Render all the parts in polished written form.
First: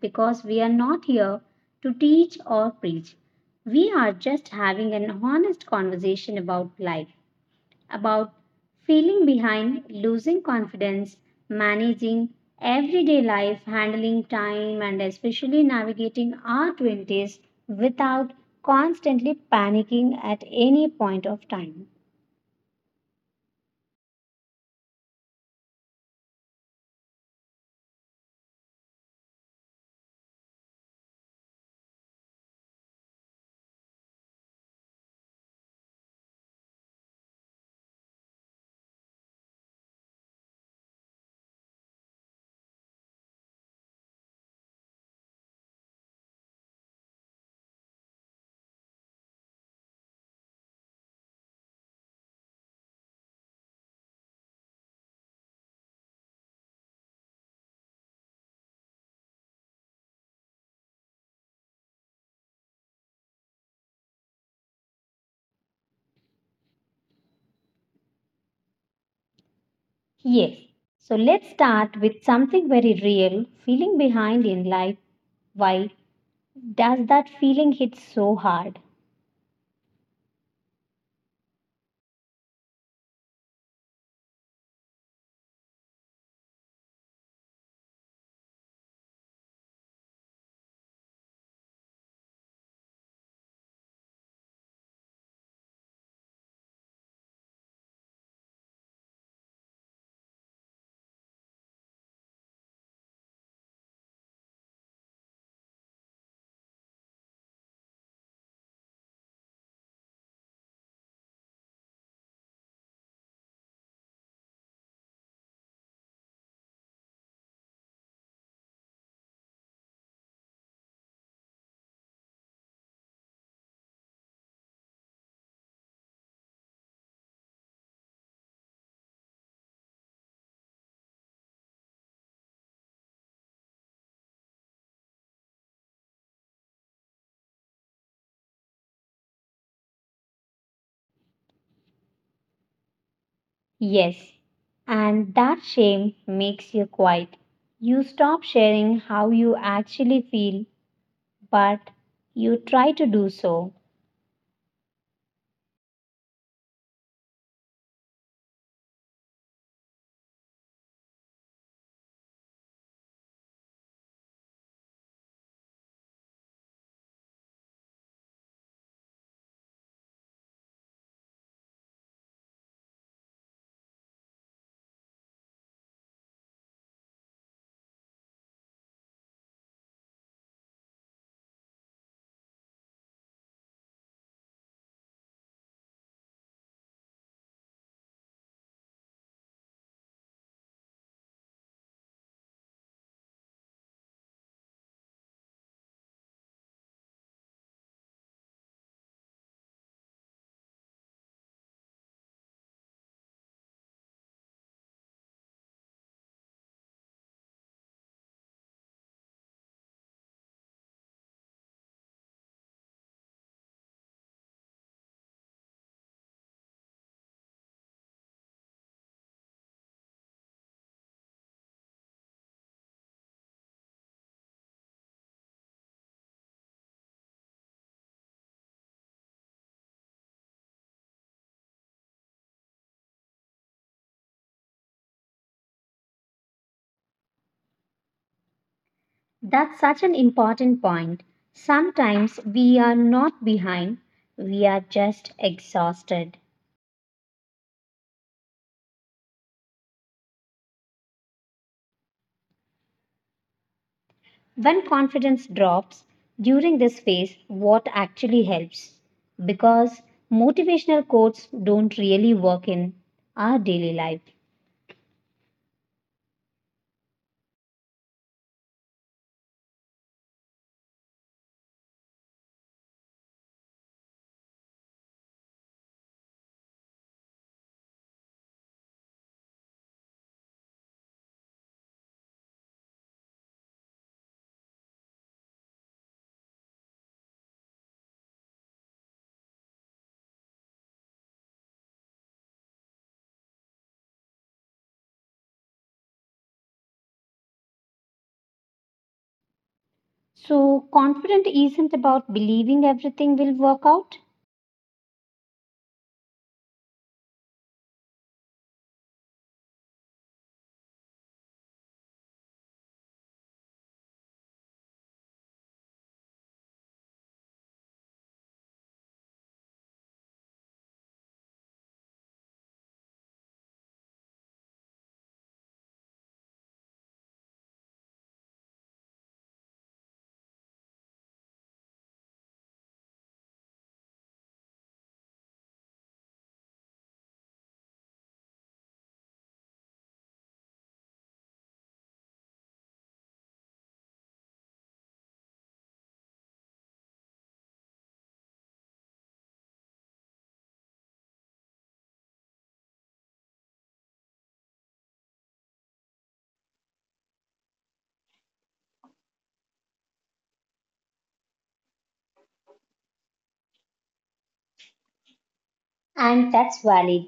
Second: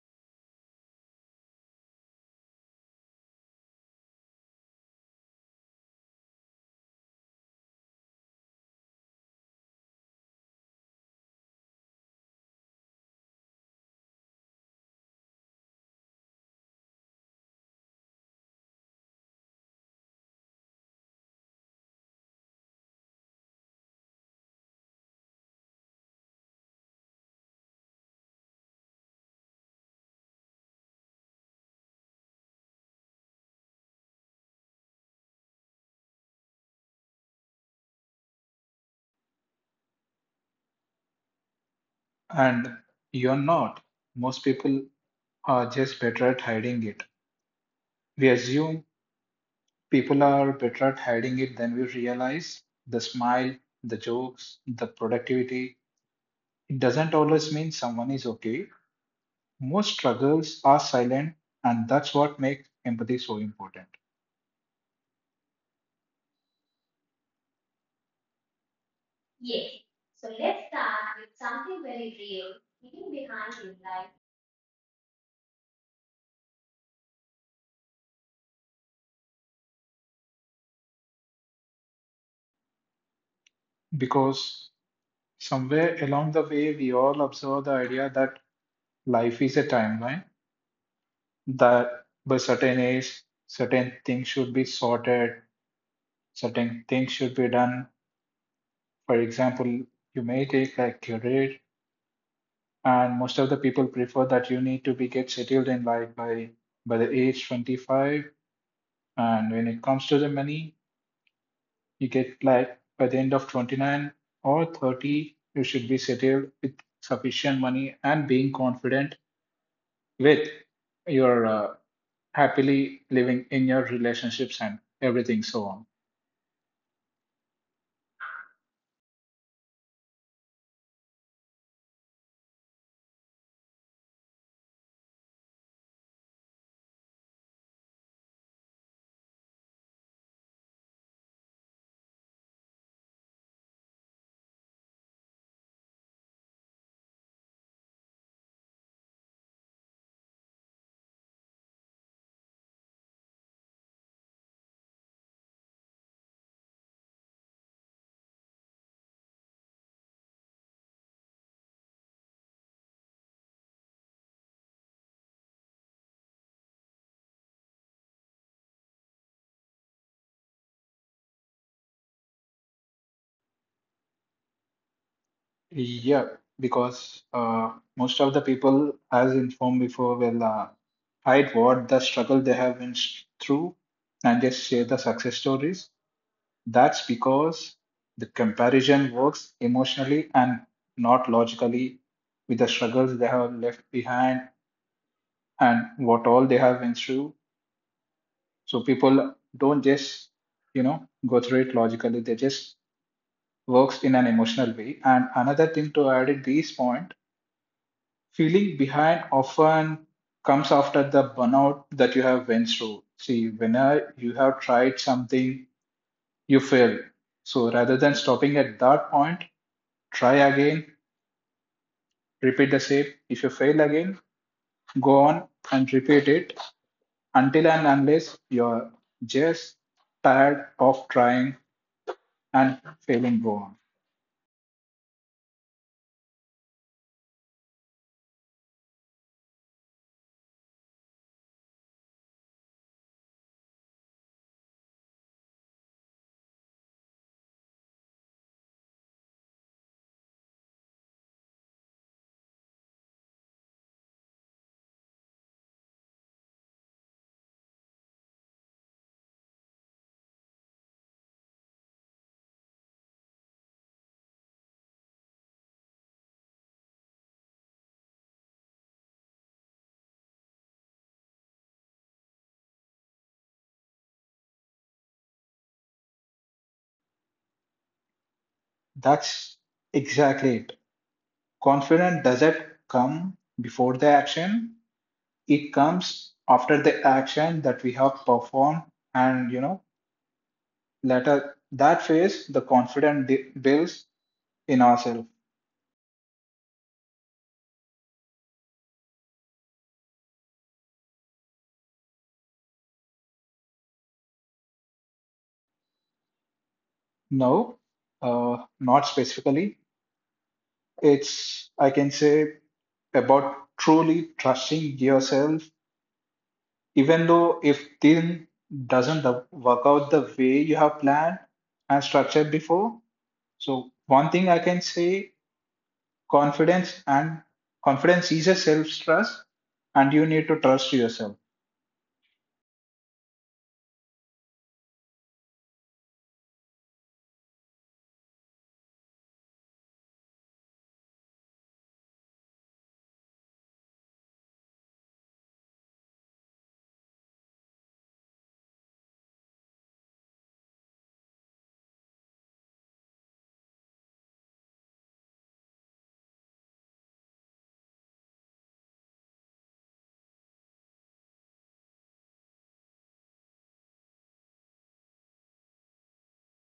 because we are not here to teach or preach. We are just having an honest conversation about life, about feeling behind, losing confidence, managing everyday life, handling time, and especially navigating our 20s without constantly panicking at any point of time. And you're not. Most people are just better at hiding it. We assume people are better at hiding it than we realize. The smile, the jokes, the productivity. It doesn't always mean someone is okay. Most struggles are silent, and that's what makes empathy so important. Yes. So let's start with something very real, feeling behind in life. Why does that feeling hit so hard? Because somewhere along the way, we all observe the idea that life is a timeline, that by certain age, certain things should be sorted, certain things should be done. For example, you may take a career, and most of the people prefer that you need to be get settled in life by the age 25. And when it comes to the money, you get like by the end of 29 or 30, you should be settled with sufficient money and being confident with your happily living in your relationships and everything so on. Yes. And that shame makes you quiet. You stop sharing how you actually feel, but you try to do so. Yeah, because most of the people, as informed before, will hide what the struggle they have been through and just share the success stories. That's because the comparison works emotionally and not logically with the struggles they have left behind and what all they have been through. So people don't just, you know, go through it logically. They just works in an emotional way. And another thing to add at this point, feeling behind often comes after the burnout that you have went through. See, whenever you have tried something, you failed. So rather than stopping at that point, try again, repeat the same. If you fail again, go on and repeat it until and unless you're just tired of trying and failing, go on. That's such an important point. Sometimes we are not behind, we are just exhausted. When confidence drops during this phase, what actually helps? Because motivational quotes don't really work in our daily life. That's exactly it. Confidence doesn't come before the action. It comes after the action that we have performed, and you know, later that phase, the builds in ourselves. So, confident isn't about believing everything will work out. No, not specifically. It's, I can say, about truly trusting yourself, even though if thing doesn't work out the way you have planned and structured before. So one thing I can say, confidence and confidence is a self trust and you need to trust yourself. And that's valid.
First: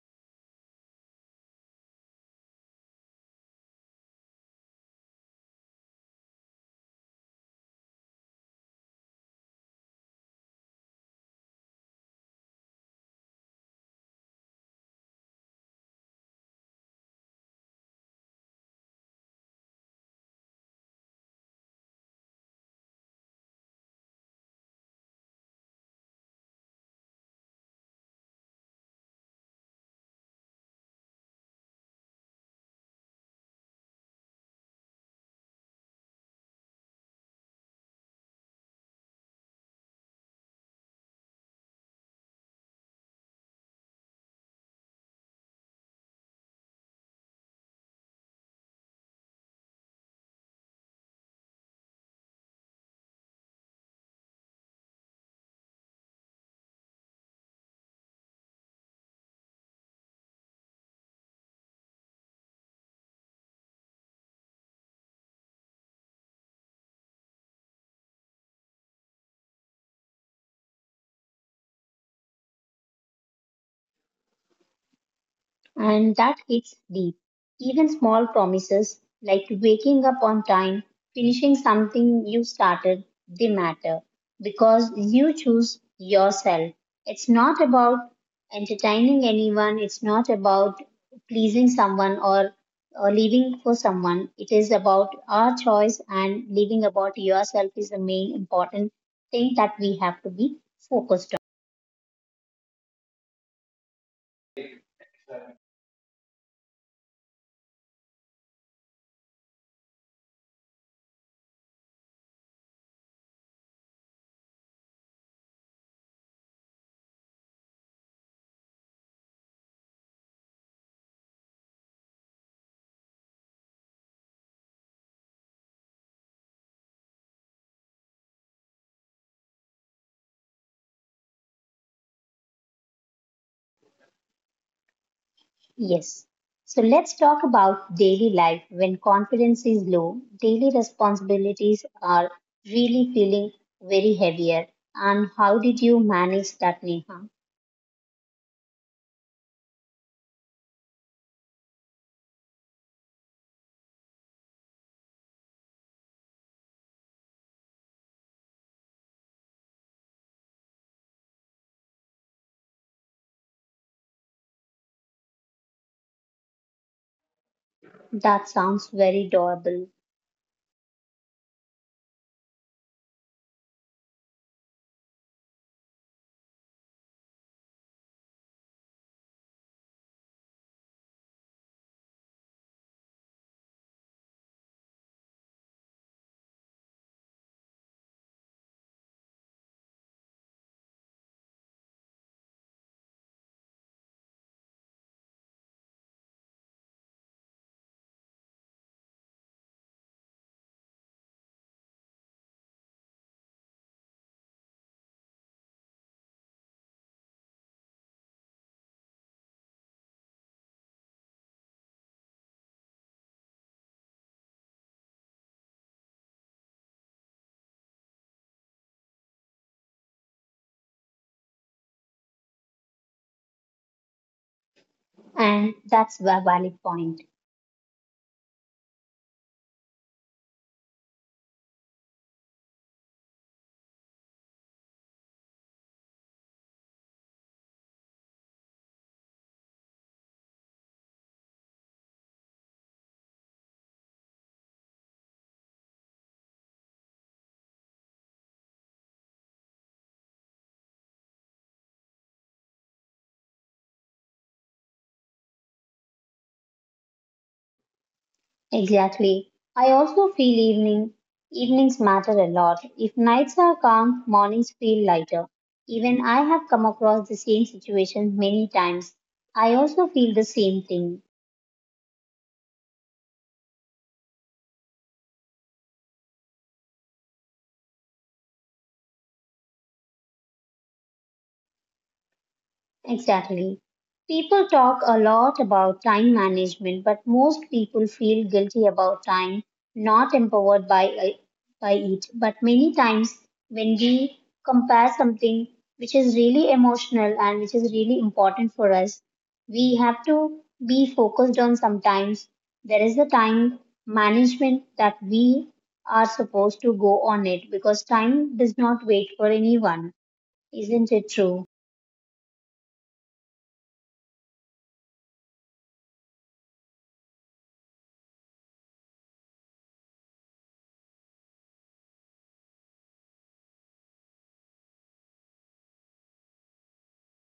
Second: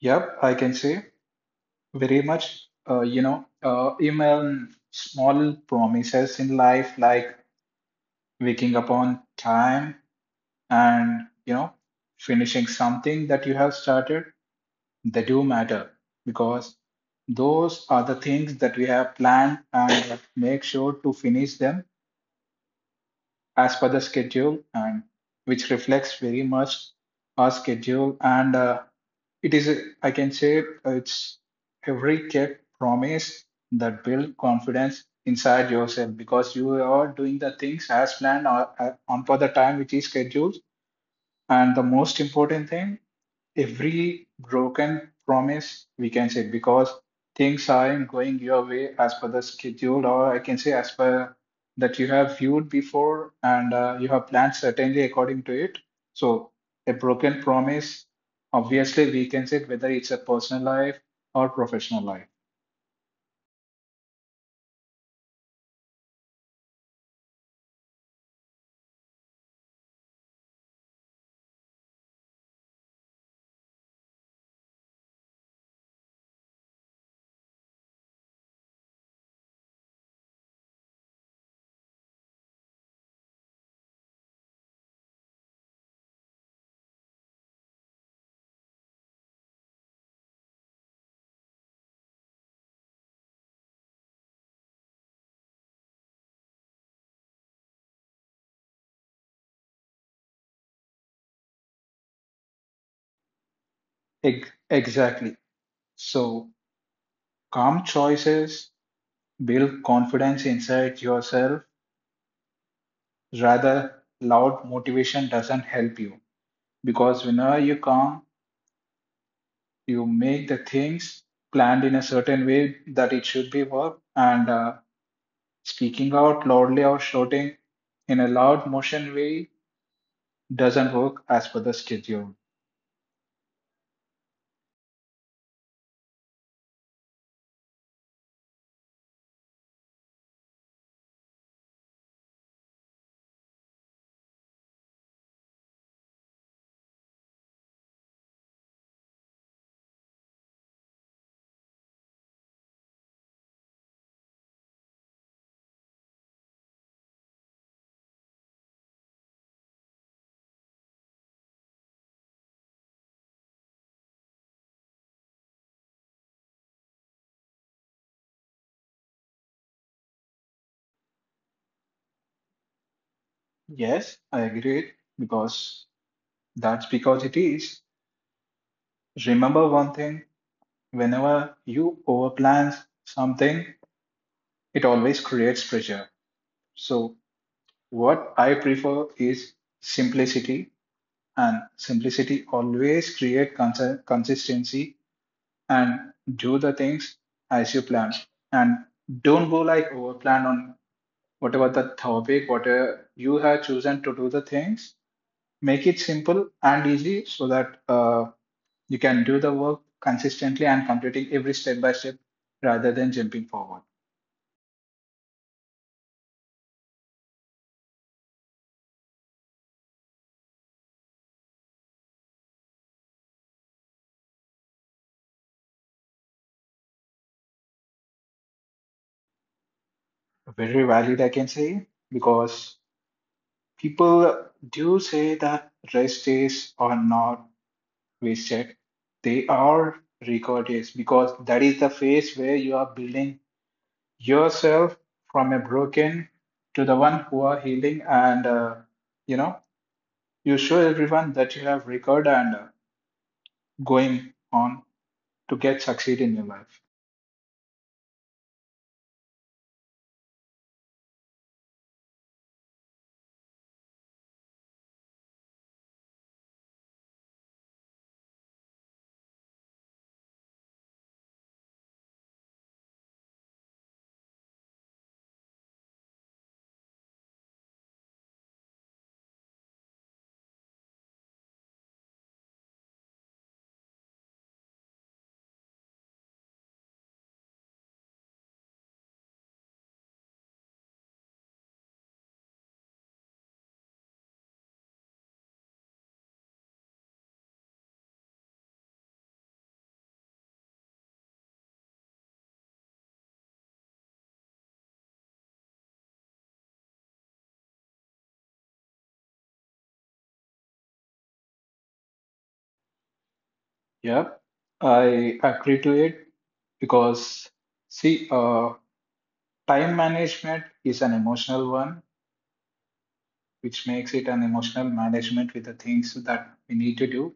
Yep, I can say very much. You know, even small promises in life like waking up on time and you know finishing something that you have started, they do matter because those are the things that we have planned and make sure to finish them as per the schedule, and which reflects very much our schedule. And it is a- I can say it's every kept promise that build confidence inside yourself because you are doing the things as planned, or on for the time which is scheduled. And the most important thing, every broken promise, we can say, because things aren't going your way as per the schedule, or I can say as per that you have viewed before, and you have planned certainly according to it. So a broken promise, obviously we can say, whether it's a personal life or professional life. And that hits deep. Even small promises like waking up on time, finishing something you started, they matter because you choose yourself. It's not about entertaining anyone, it's not about pleasing someone or living for someone. It is about our choice, and living about yourself is the main important thing that we have to be focused. Exactly. So calm choices build confidence inside yourself, rather loud motivation doesn't help you. Because whenever you calm, you make the things planned in a certain way that it should be worked. And speaking out loudly or shouting in a loud motion way doesn't work as per the schedule. Yes. So let's talk about daily life when confidence is low. Daily responsibilities are really feeling very heavier. And how did you manage that, Neha? That sounds very doable. Yes, I agree. Because that's because it is, remember one thing, whenever you overplan something, it always creates pressure. So what I prefer is simplicity, and simplicity always create consistency. And do the things as you plan, and don't go like over plan on whatever the topic, whatever you have chosen to do the things, make it simple and easy so that you can do the work consistently and completing every step by step rather than jumping forward. And that's a valid point. Very valid, I can say. Because people do say that rest days are not wasted, they are record days, because that is the phase where you are building yourself from a broken to the one who are healing. And you know, you show everyone that you have record, and going on to get succeed in your life. Exactly. I also feel evenings matter a lot. If nights are calm, mornings feel lighter. Even I have come across the same situation many times. I also feel the same thing. Exactly. People talk a lot about time management, but most people feel guilty about time, not empowered by it. But many times, when we compare something which is really emotional and which is really important for us, we have to be focused on sometimes. There is a time management that we are supposed to go on it, because time does not wait for anyone. Isn't it true? Yep, I agree to it. Because see, time management is an emotional one, which makes it an emotional management with the things that we need to do.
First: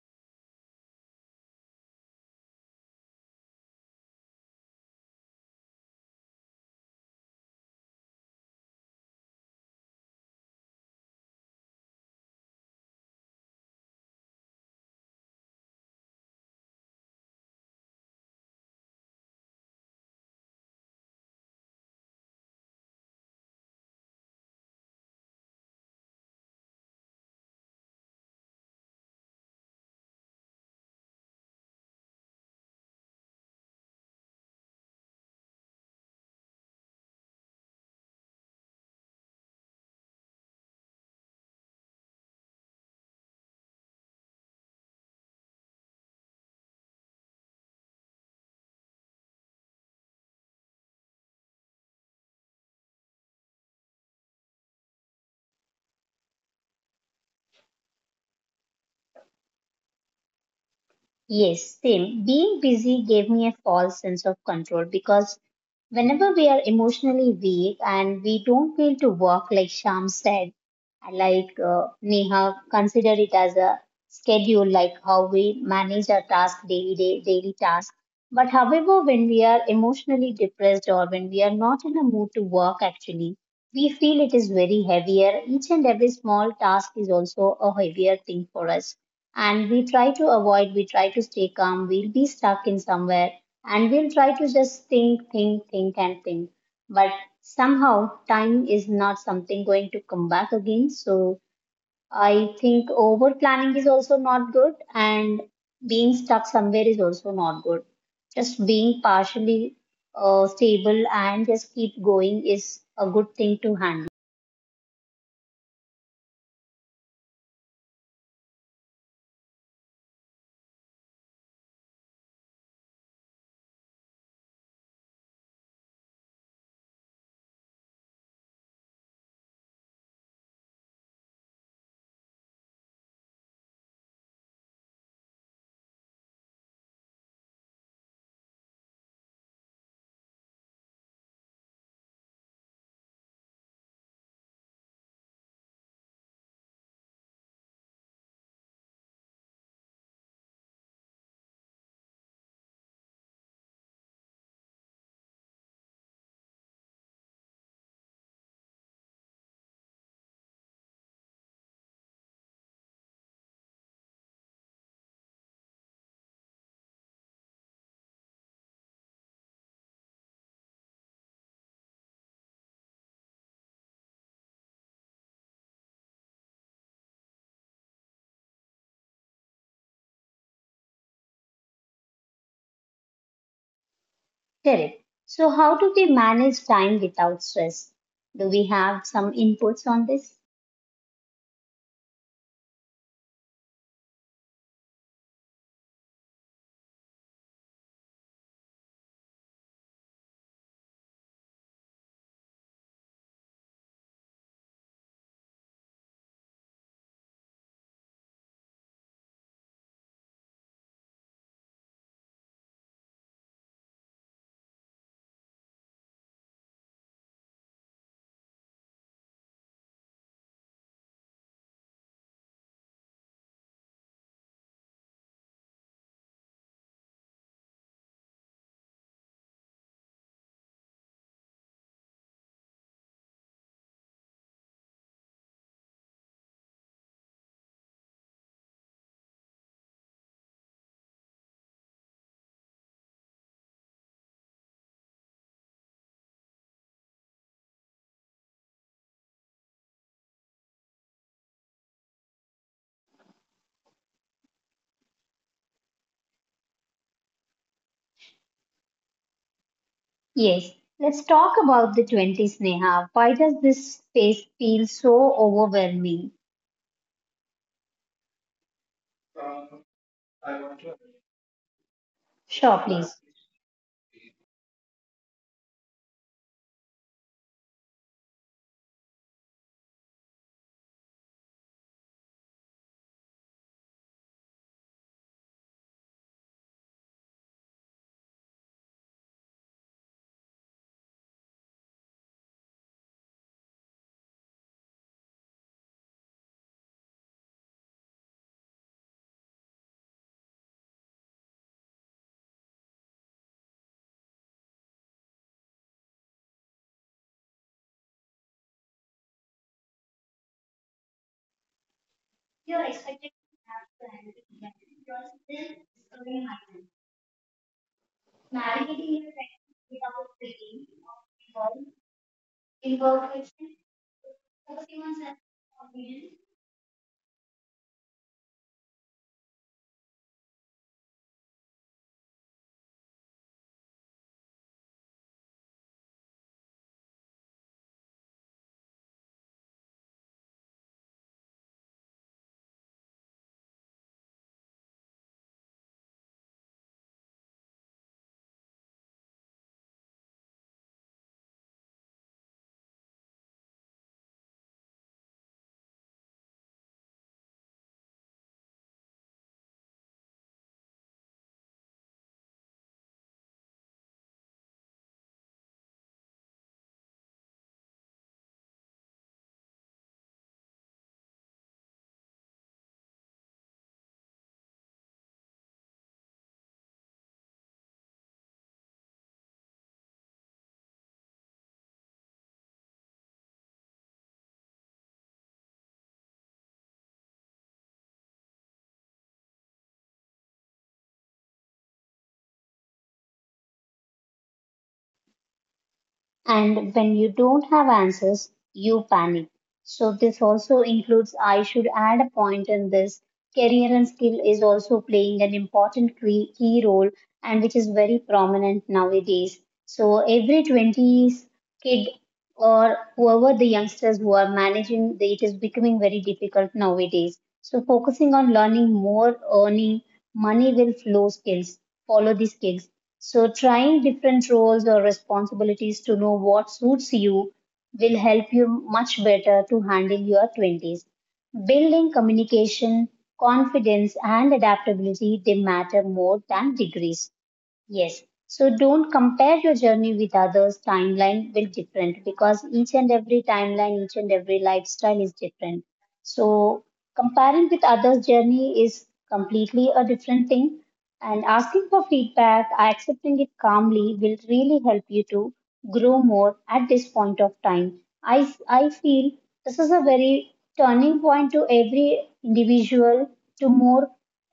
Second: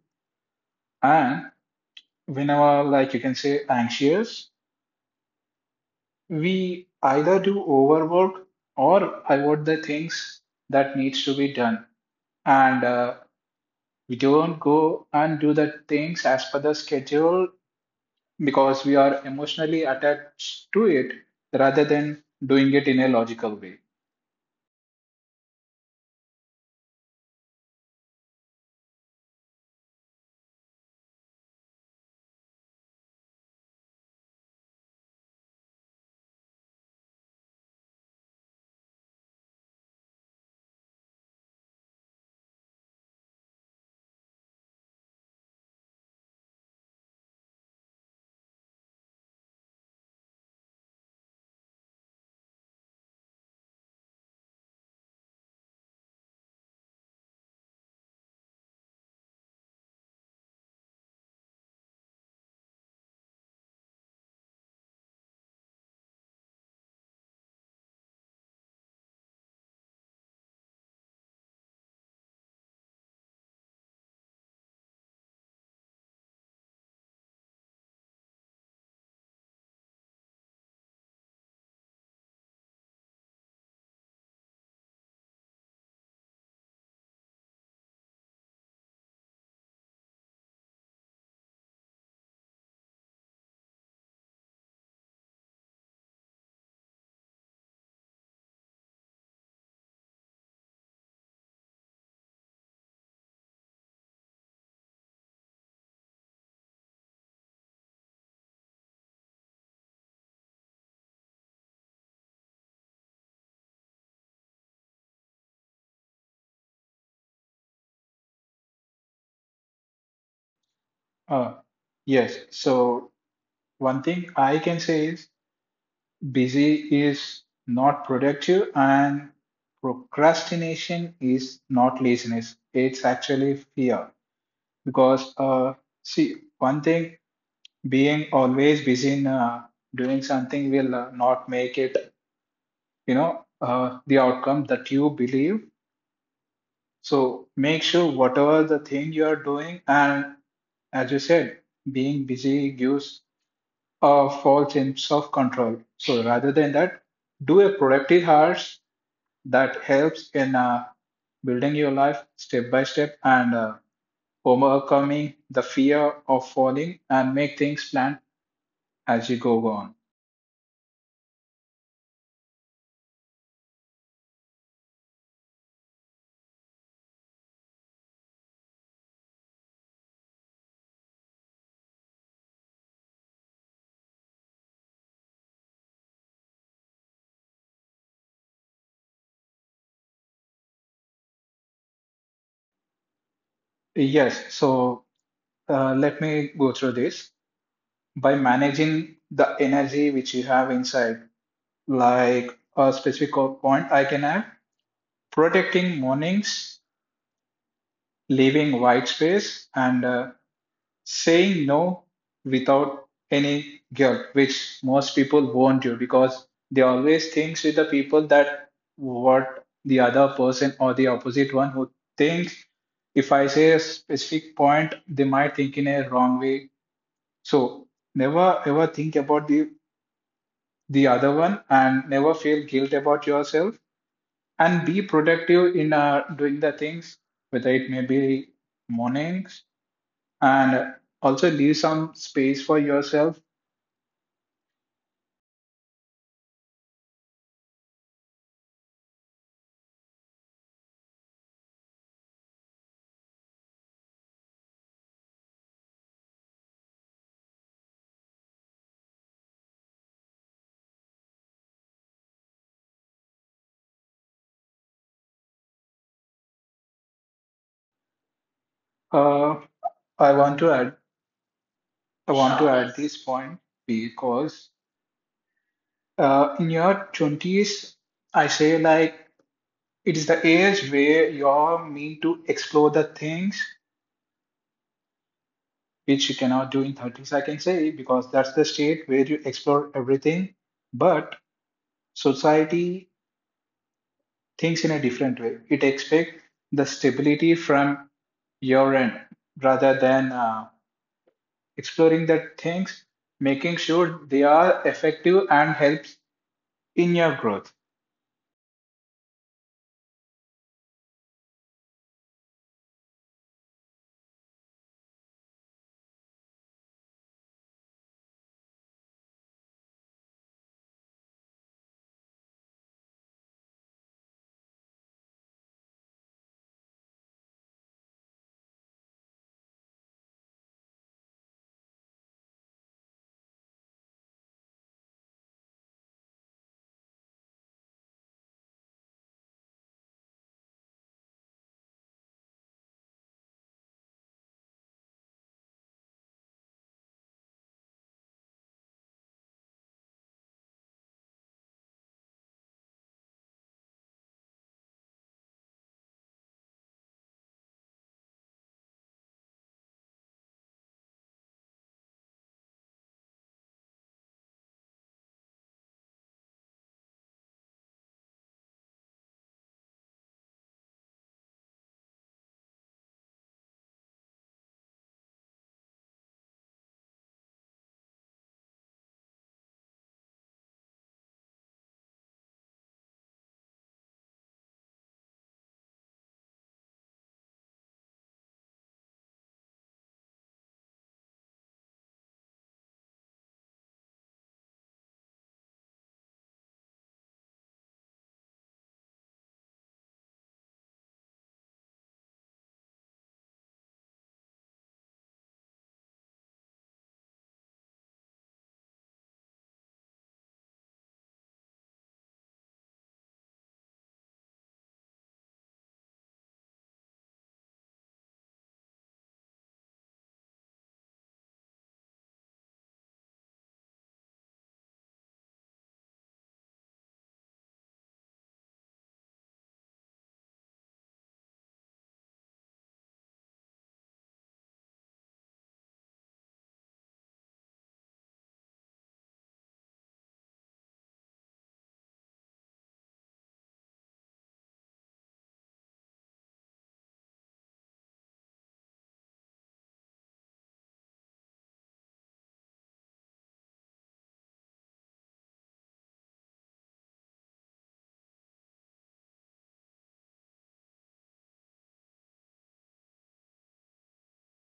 And whenever, like you can say, anxious, we either do overwork or avoid the things that needs to be done. And we don't go and do the things as per the schedule because we are emotionally attached to it rather than doing it in a logical way. Yes, Tim, being busy gave me a false sense of control because whenever we are emotionally weak and we don't feel to walk, like Sham said, I like Neha, consider it as a schedule, like how we manage our task daily, daily task. But however, when we are emotionally depressed or when we are not in a mood to work, actually, we feel it is very heavier. Each and every small task is also a heavier thing for us. And we try to avoid, we try to stay calm, we'll be stuck in somewhere, and we'll try to just think, and think. But somehow, time is not something going to come back again. So I think over planning is also not good, and being stuck somewhere is also not good. Just being partially stable and just keep going is a good thing to handle. Uh, yes. So one thing I can say is busy is not productive, and procrastination is not laziness. It's actually fear. Because see, one thing, being always busy in doing something will not make it, you know, the outcome that you believe. So make sure whatever the thing you are doing, and as you said, being busy gives a false sense of control. So rather than that, do a productive hours that helps in building your life step by step. And overcoming the fear of falling and make things plan as you go on. Correct. So, how do we manage time without stress? Do we have some inputs on this? Yes, so let me go through this. By managing the energy which you have inside, like a specific point I can add, protecting mornings, leaving white space, and saying no without any guilt, which most people won't do because they always think with the people that what the other person or the opposite one who thinks, if I say a specific point, they might think in a wrong way. So never ever think about the other one, and never feel guilt about yourself, and be productive in doing the things whether it may be mornings, and also leave some space for yourself. Yes, let's talk about the 20s, Neha. Why does this space feel so overwhelming? Uh, I want to add, I want to Sure, add this please. point, because in your 20s, I say, like it is the age where you're meant to explore the things which you cannot do in 30s, I can say, because that's the state where you explore everything, but society thinks in a different way. It expects the stability from your end rather than exploring the things, making sure they are effective and helps in your growth. And when you don't have answers, you panic. So this also includes, I should add a point in this, career and skill is also playing an important key role, and which is very prominent nowadays. So every 20s kid or whoever the youngsters who are managing, they- it is becoming very difficult nowadays. So focusing on learning more, earning money will flow skills, follow the skills. So trying different roles or responsibilities to know what suits you will help you much better to handle your 20s. Building communication, confidence, and adaptability, they matter more than degrees. Yes. So don't compare your journey with others. Timeline will different because each and every timeline, each and every lifestyle is different. So comparing with others' journey is completely a different thing. And asking for feedback, accepting it calmly will really help you to grow more at this point of time. I feel this is a very turning point to every individual to more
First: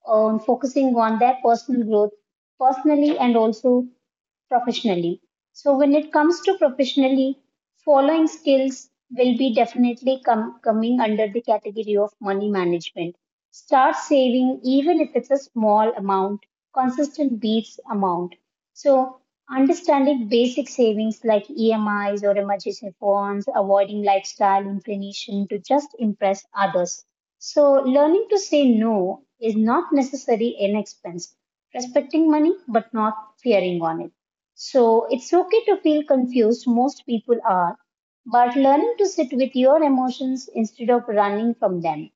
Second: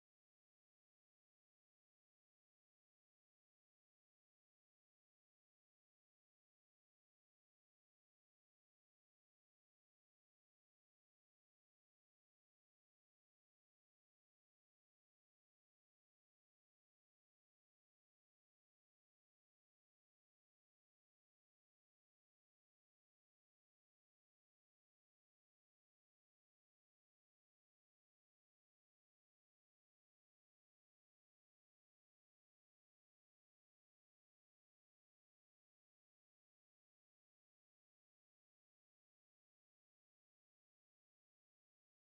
focusing on their personal growth personally, and also professionally. So when it comes to professionally, following skills will be definitely coming under the category of money management. Start saving even if it's a small amount, consistent beats amount. So understanding basic savings like EMIs or emergency funds, avoiding lifestyle inclination to just impress others. So learning to say no is not necessarily an expense, respecting money but not fearing on it. So it's okay to feel confused, most people are, but learning to sit with your emotions instead of running from them,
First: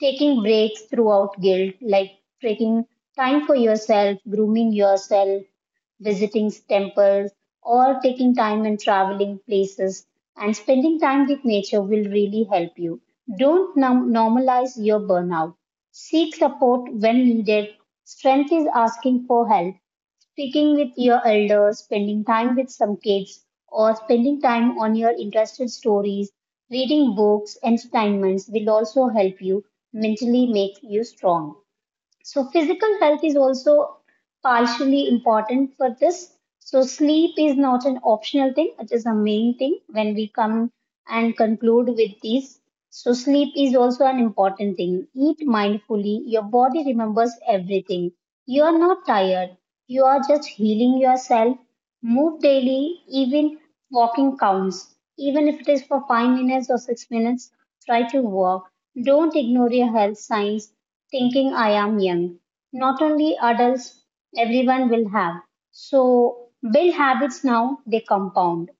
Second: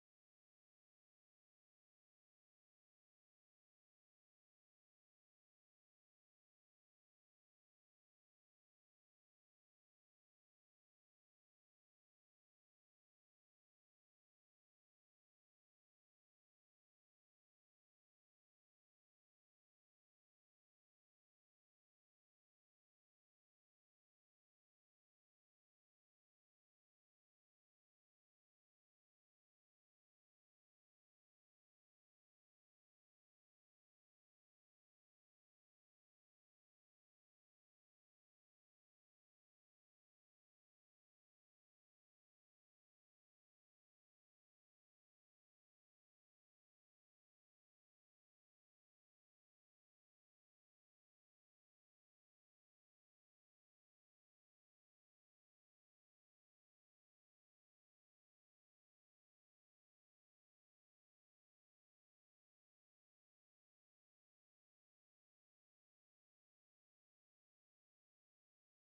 taking breaks throughout guilt, like taking time for yourself, grooming yourself, visiting temples, or taking time and traveling places and spending time with nature will really help you. Don't normalize your burnout. Seek support when needed. Strength is asking for help. Speaking with your elders, spending time with some kids, or spending time on your interested stories, reading books and assignments will also help you mentally, make you strong. So physical health is also partially important for this. So sleep is not an optional thing, it is a main thing when we come and conclude with these. So sleep is also an important thing. Eat mindfully. Your body remembers everything. You are not tired. You are just healing yourself. Move daily, even walking counts. Even if it is for 5 minutes or 6 minutes, try to walk. Don't ignore your health signs thinking I am young, not only adults, everyone will have. So build habits now, they compound.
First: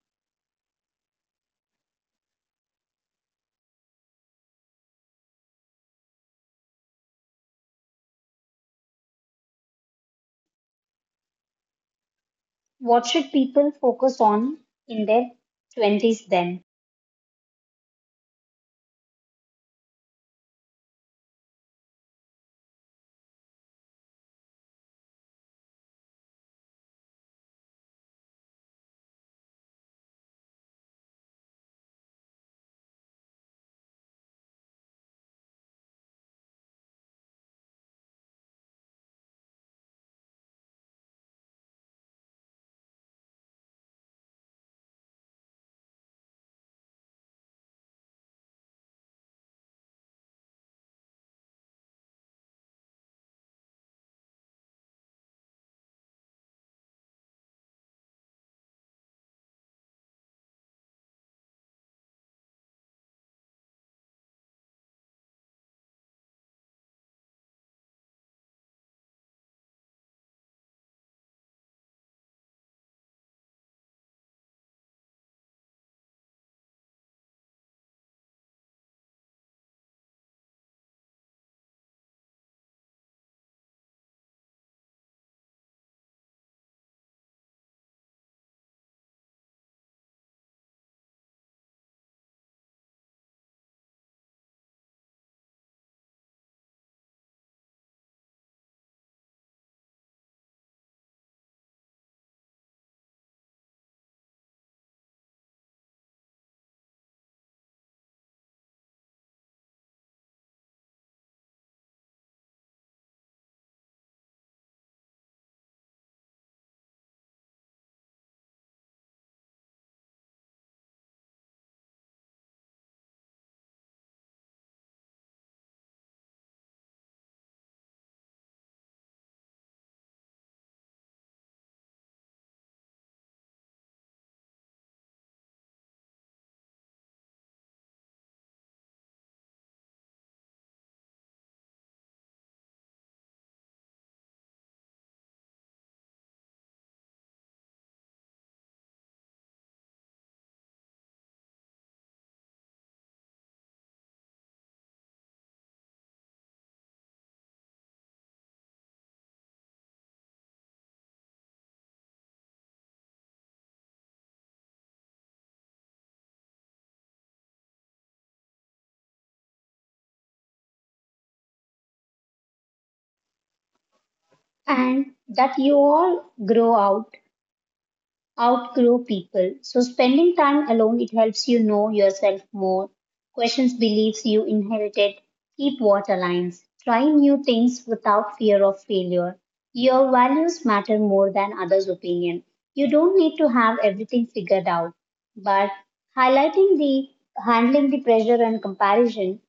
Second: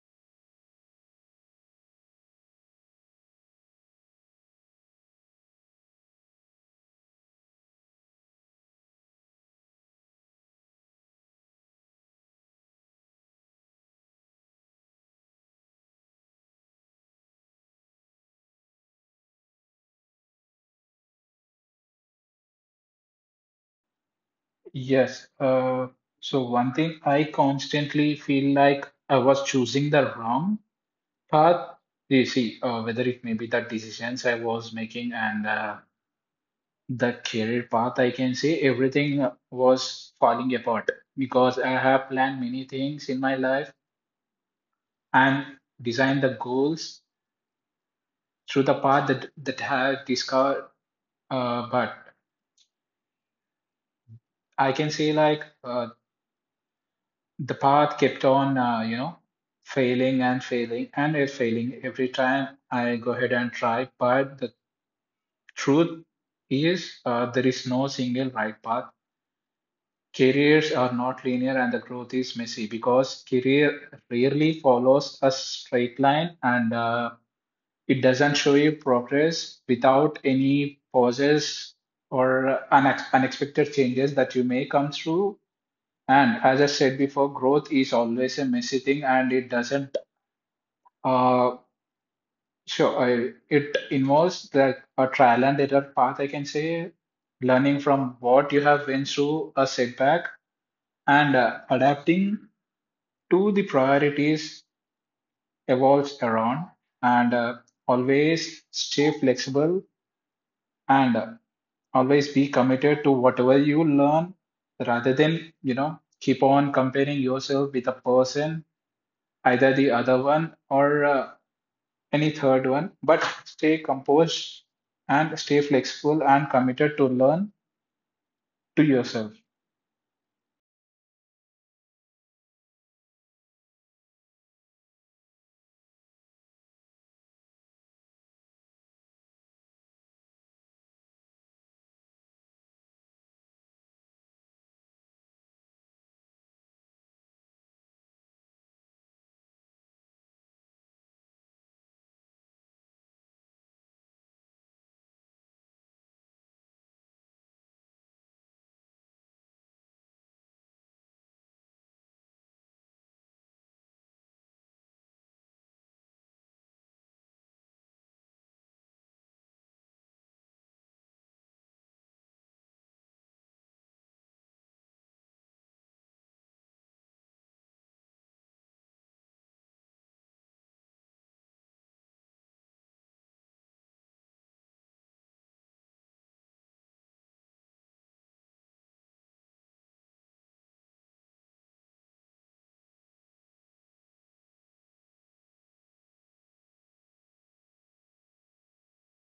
What should people focus on in their 20s then? Yes. So one thing, I constantly feel like I was choosing the wrong path. You see, whether it may be the decisions I was making, and the career path, I can say everything was falling apart because I have planned many things in my life and designed the goals through the path that I have discovered. But I can say, like the path kept on, you know, failing and failing and it failing every time I go ahead and try. But the truth is, there is no single right path. Careers are not linear and the growth is messy, because career rarely follows a straight line. And it doesn't show you progress without any pauses or unexpected changes that you may come through. And as I said before, growth is always a messy thing, and it doesn't. Uh, sure, it involves the a trial and error path, I can say, learning from what you have went through, a setback. And adapting to the priorities evolves around. And always stay flexible. And always be committed to whatever you learn, rather than you know keep on comparing yourself with a person, either the other one or any third one, but stay composed and stay flexible and committed to learn to yourself. And that you all grow out outgrow people. So spending time alone, it helps you know yourself more. Questions beliefs you inherited. Keep water lines. Try new things without fear of failure. Your values matter more than others' opinion. You don't need to have everything figured out, but highlighting the handling the pressure and comparison.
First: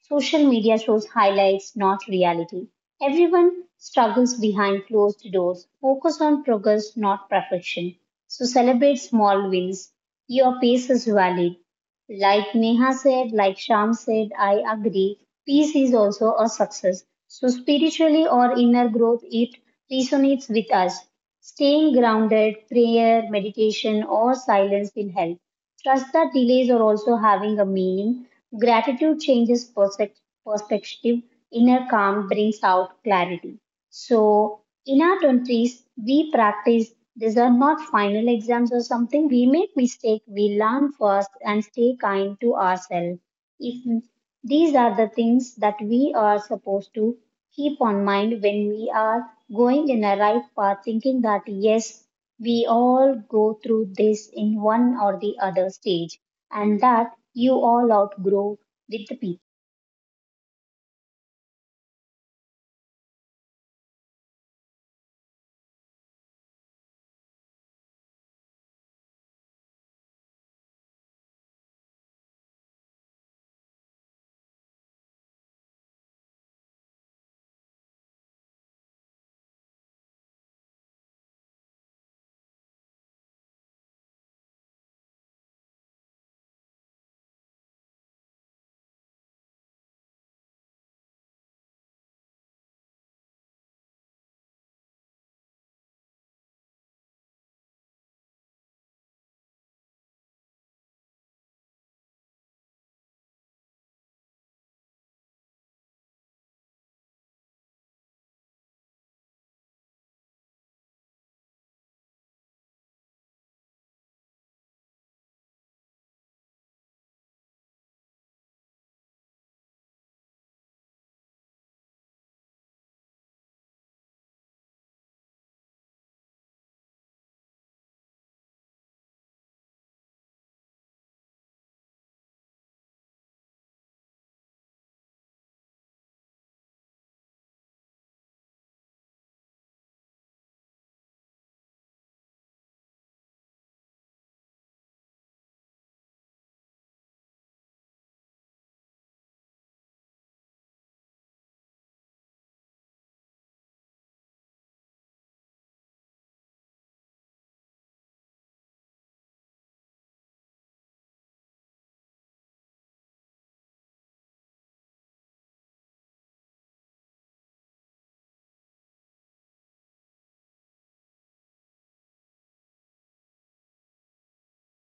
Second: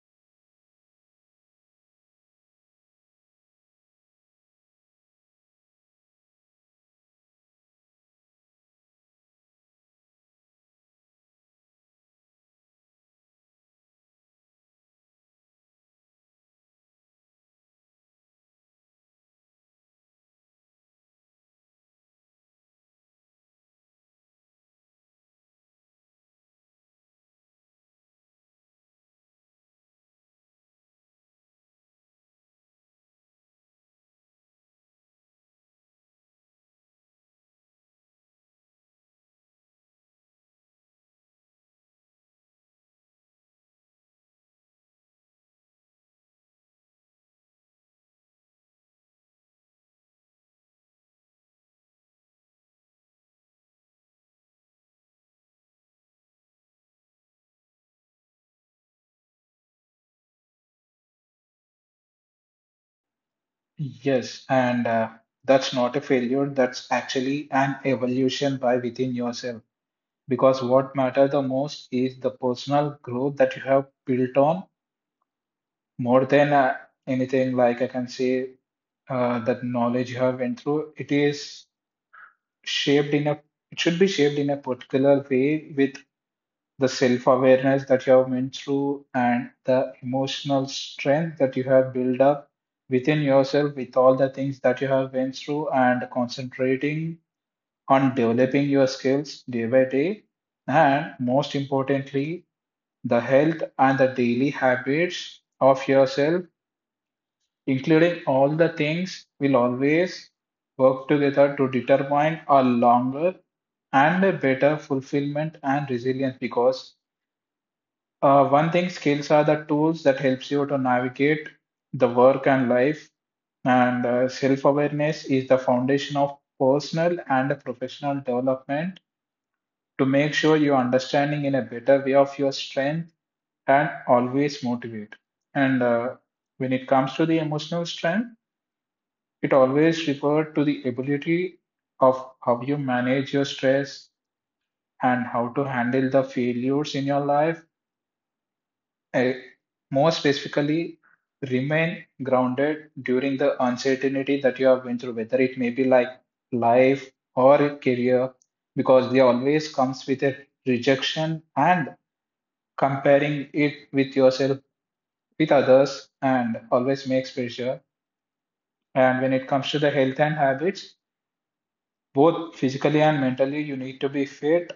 Social media shows highlights, not reality. Everyone struggles behind closed doors. Focus on progress, not perfection. So celebrate small wins. Your pace is valid. Like Neha said, like Sham said, I agree. Peace is also a success. So, spiritually or inner growth, it resonates with us. Staying grounded, prayer, meditation, or silence will help. Trust that delays are also having a meaning. Gratitude changes perspective. Inner calm brings out clarity. So in our 20s, we practice. These are not final exams or something. We make mistake. We learn first and stay kind to ourselves. If these are the things that we are supposed to keep on mind when we are going in a right path, thinking that yes, we all go through this in one or the other stage, and that you all outgrow with the people. Yes, and that's not a failure, that's actually an evolution by within yourself. Because what matters the most is the personal growth that you have built on, more than anything. Like I can say, that knowledge you have went through, it is shaped in a it should be shaped in a particular way with the self awareness that you have went through and the emotional strength that you have built up within yourself with all the things that you have went through, and concentrating on developing your skills day by day, and most importantly the health and the daily habits of yourself, including all the things, will always work together to determine a longer and a better fulfillment and resilience. Because one thing, skills are the tools that helps you to navigate the work and life, and self-awareness is the foundation of personal and professional development to make sure you're understanding in a better way of your strength and always motivate. And When it comes to the emotional strength, it always refers to the ability of how you manage your stress and how to handle the failures in your life. Uh, More specifically, remain grounded during the uncertainty that you have been through, whether it may be like life or career, because they always comes with a rejection and comparing it with yourself, with others, and always makes pressure. And when it comes to the health and habits, both physically and mentally, you need to be fit,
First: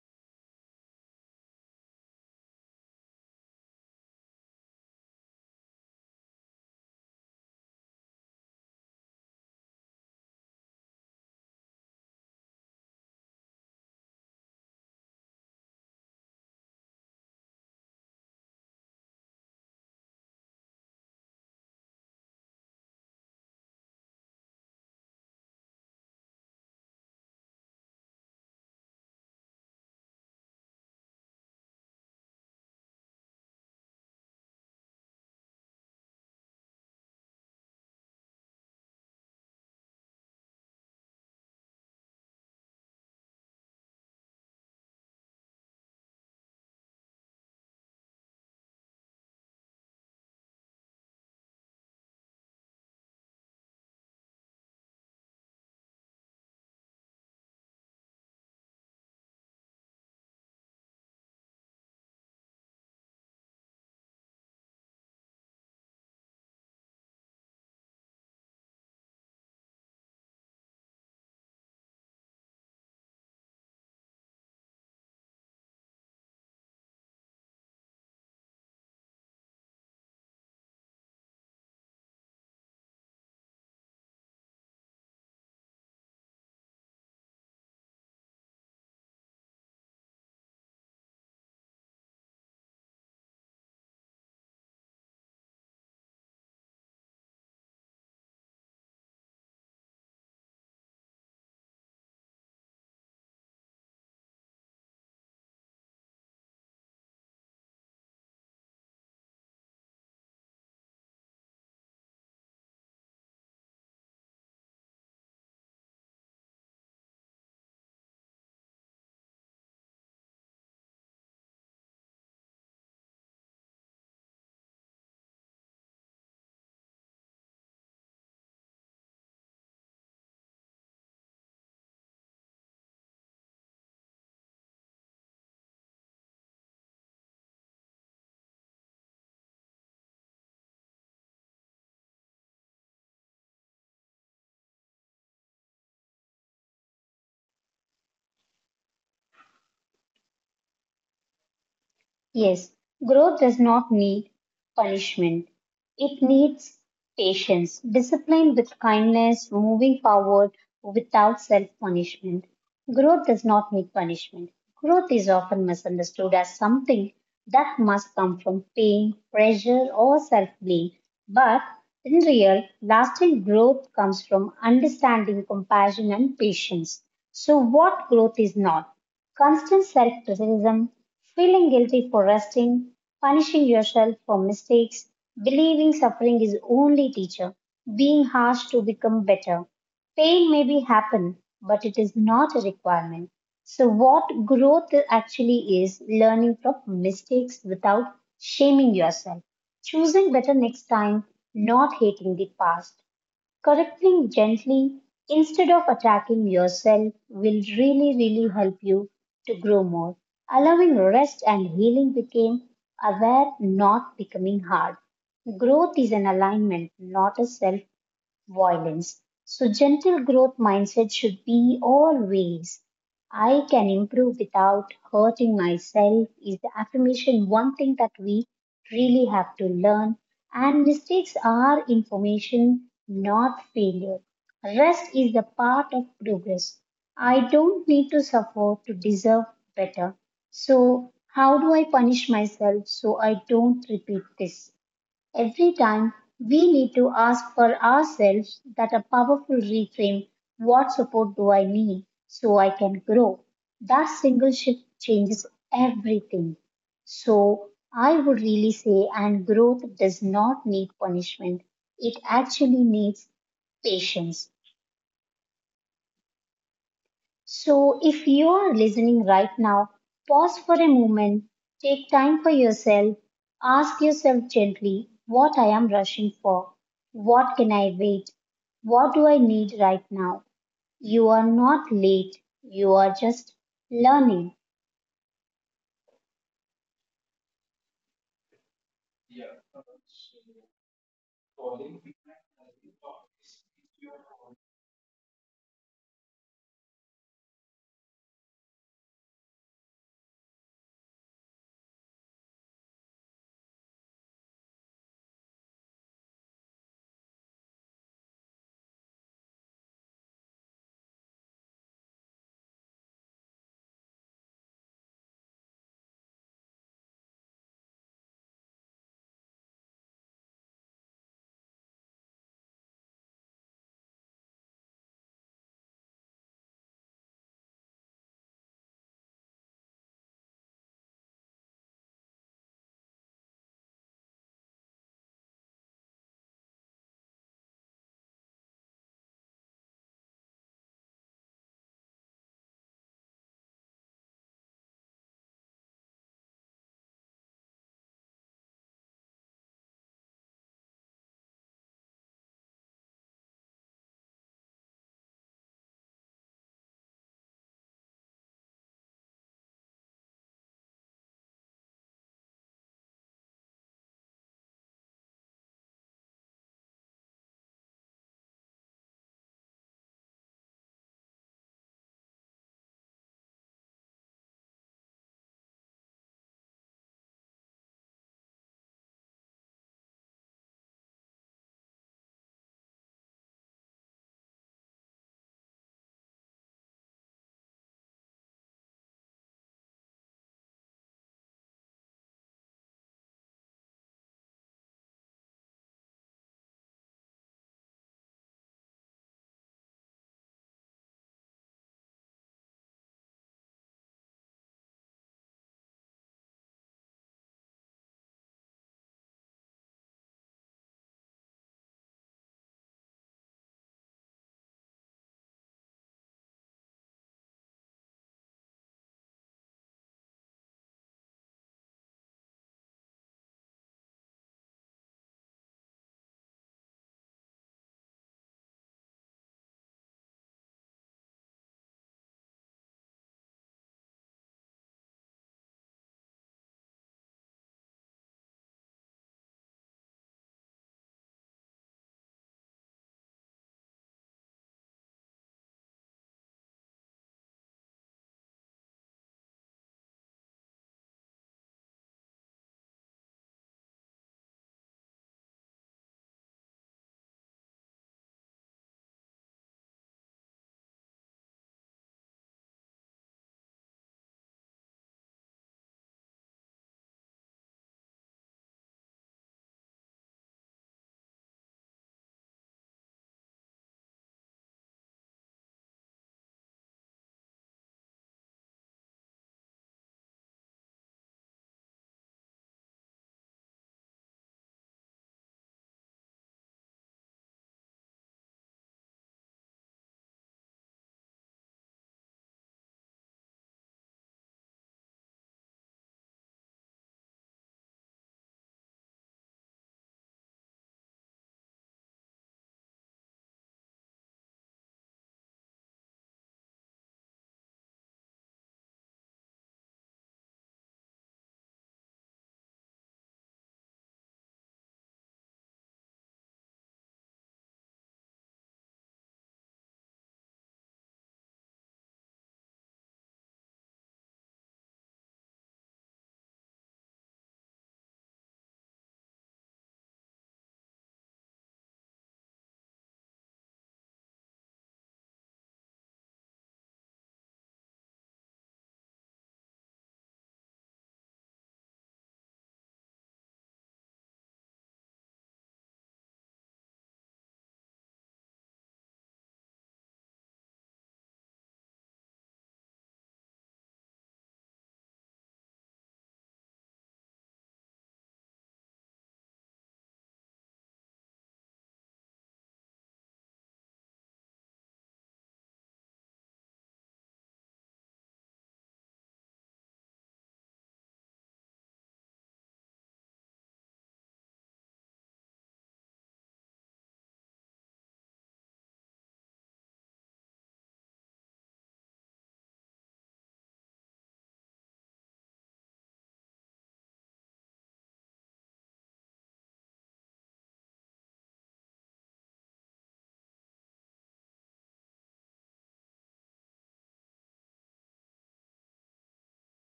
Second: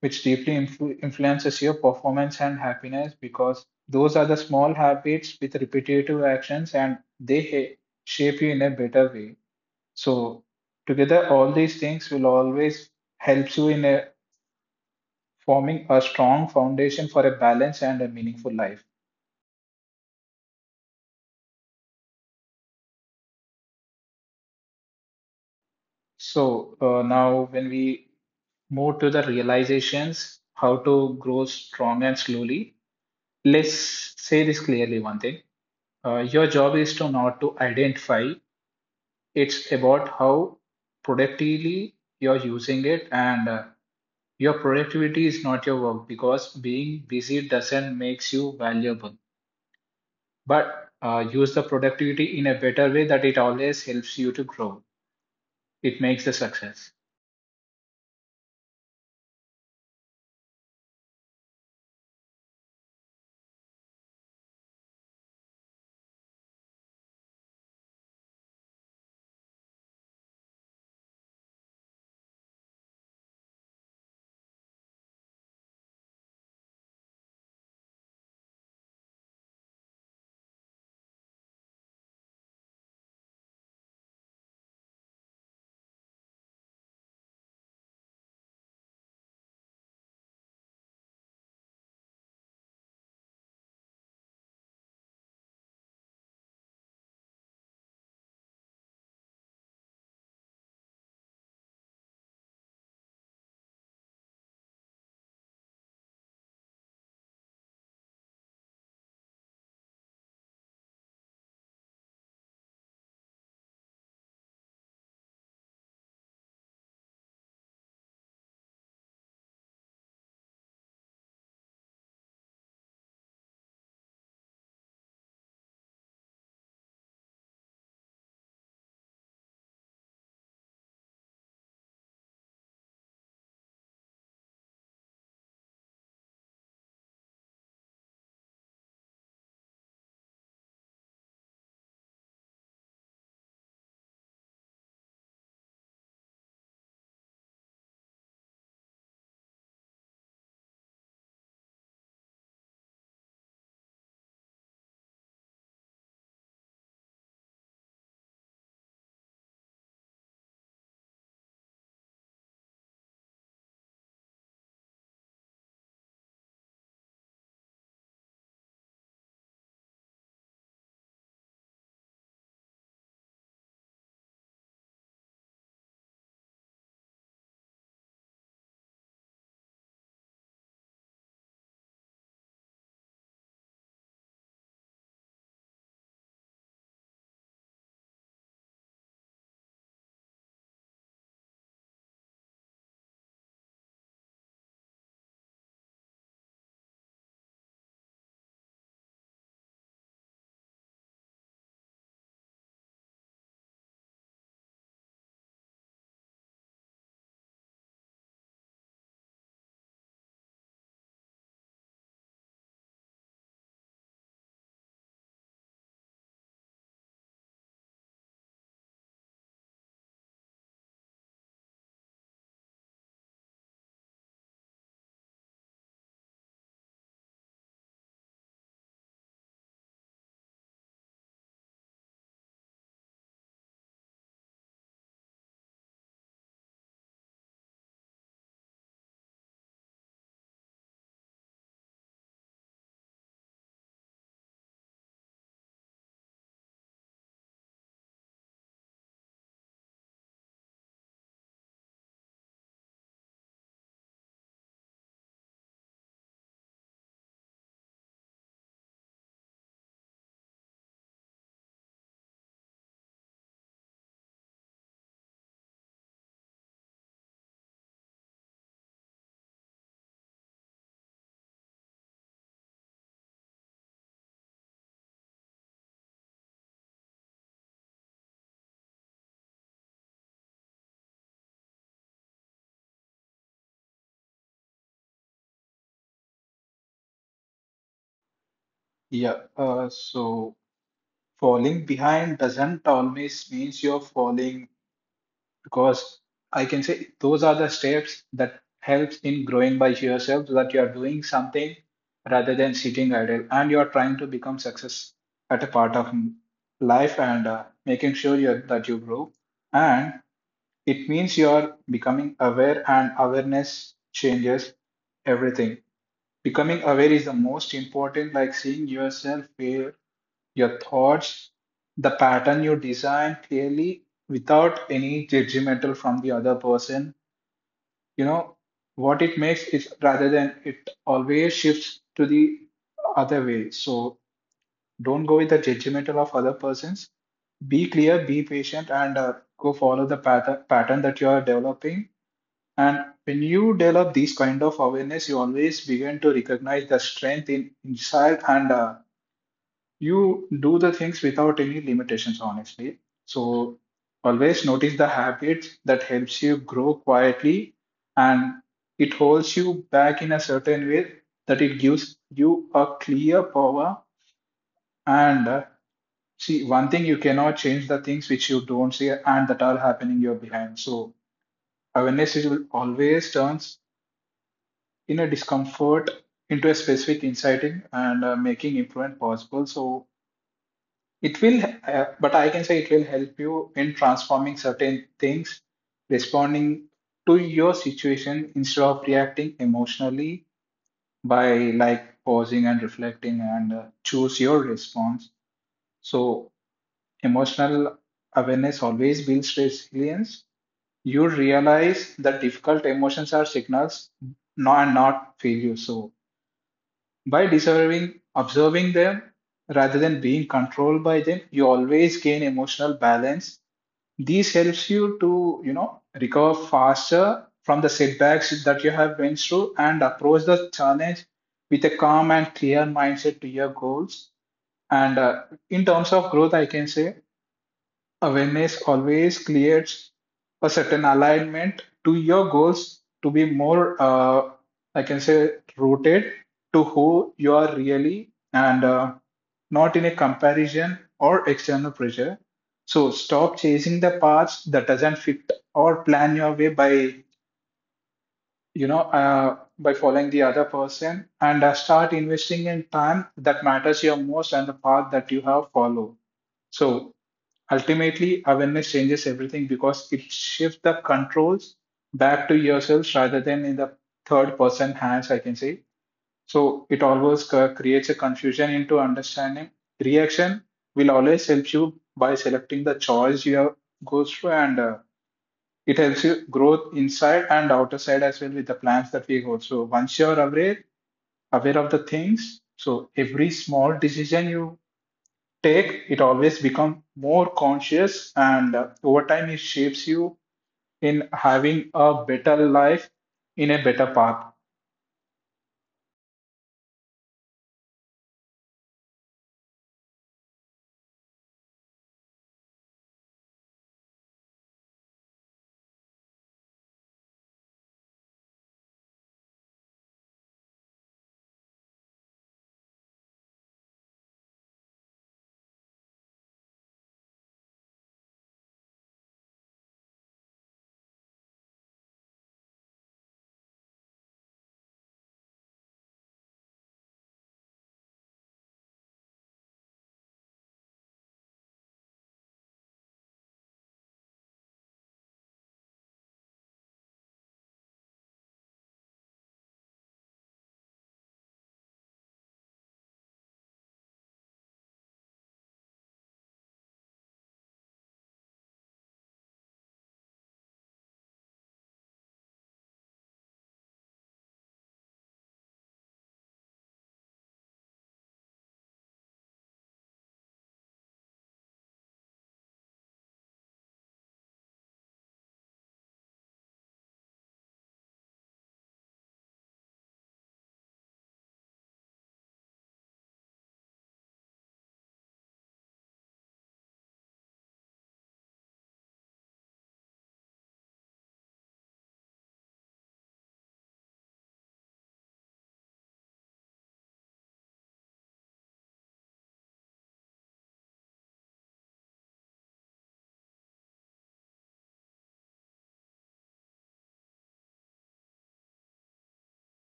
which deeply influences your performance and happiness because those are the small habits with repetitive actions and shape you in a better way. So, together, all these things will always help you in forming a strong foundation for a balanced and a meaningful life. So, now when we move to the realizations, how to grow strong and slowly, let's say this clearly one thing. Your job is to not to identify. It's about how productively you're using it, and your productivity is not your work because being busy doesn't makes you valuable. But use the productivity in a better way that it always helps you to grow. It makes a success. Yes, growth does not need punishment. It needs patience, discipline with kindness, moving forward without self punishment. Growth does not need punishment. Growth is often misunderstood as something that must come from pain, pressure, or self blame. But in real, lasting growth comes from understanding, compassion, and patience. So, what growth is not? Constant self criticism, feeling guilty for resting, punishing yourself for mistakes, believing suffering is only teacher, being harsh to become better. Pain may be happen, but it is not a requirement. So what growth actually is, learning from mistakes without shaming yourself, choosing better next time, not hating the past. Correcting gently instead of attacking yourself will really, really help you to grow more. Allowing rest and healing became aware, not becoming hard. Growth is an alignment, not a self violence. So, gentle growth mindset should be always, I can improve without hurting myself is the affirmation one thing that we really have to learn. And mistakes are information, not failure. Rest is the part of progress. I don't need to suffer to deserve better. So, how do I punish myself so I don't repeat this? Every time we need to ask for ourselves that, a powerful reframe, what support do I need so I can grow? That single shift changes everything. So I would really say, and growth does not need punishment, it actually needs patience. So, if you are listening right now, pause for a moment, take time for yourself, ask yourself gently what I am rushing for, what can I wait, what do I need right now. You are not late, you are just learning. Yeah, so falling behind doesn't always means you're falling because I can say those are the steps that helps in growing by yourself so that you are doing something rather than sitting idle and you are trying to become success at a part of life, and making sure you're, that you grow, and it means you are becoming aware, and awareness changes everything. Becoming aware is the most important, like seeing yourself where your thoughts, the pattern you design clearly without any judgmental from the other person. You know what it makes is, rather than it always shifts to the other way. So don't go with the judgmental of other persons. Be clear, be patient, and go follow the pattern that you are developing. And when you develop these kind of awareness, you always begin to recognize the strength in inside, and you do the things without any limitations, honestly. So always notice the habits that helps you grow quietly, and it holds you back in a certain way that it gives you a clear power. And see, one thing, you cannot change the things which you don't see and that are happening you're behind. So awareness will always turns in a discomfort into a specific insighting, and making improvement possible. So it will, but I can say it will help you in transforming certain things, responding to your situation instead of reacting emotionally by like pausing and reflecting, and choose your response. So, emotional awareness always builds resilience. You realize that difficult emotions are signals, not failures. So, by deserving, observing them rather than being controlled by them, you always gain emotional balance. This helps you to, you know, recover faster from the setbacks that you have went through and approach the challenge with a calm and clear mindset to your goals. And in terms of growth, I can say awareness always creates a certain alignment to your goals to be more, I can say, rooted to who you are really, and not in a comparison or external pressure. So stop chasing the paths that doesn't fit or plan your way by, you know, by following the other person, and start investing in time that matters your most and the path that you have followed. So ultimately, awareness changes everything because it shifts the controls back to yourself rather than in the third person hands, I can say. So it always creates a confusion into understanding. Reaction will always help you by selecting the choice you have goes through, and it helps you growth inside and outer side as well with the plans that we go. So once you're aware of the things, so every small decision you take, it always become more conscious, and over time it shapes you in having a better life in a better path.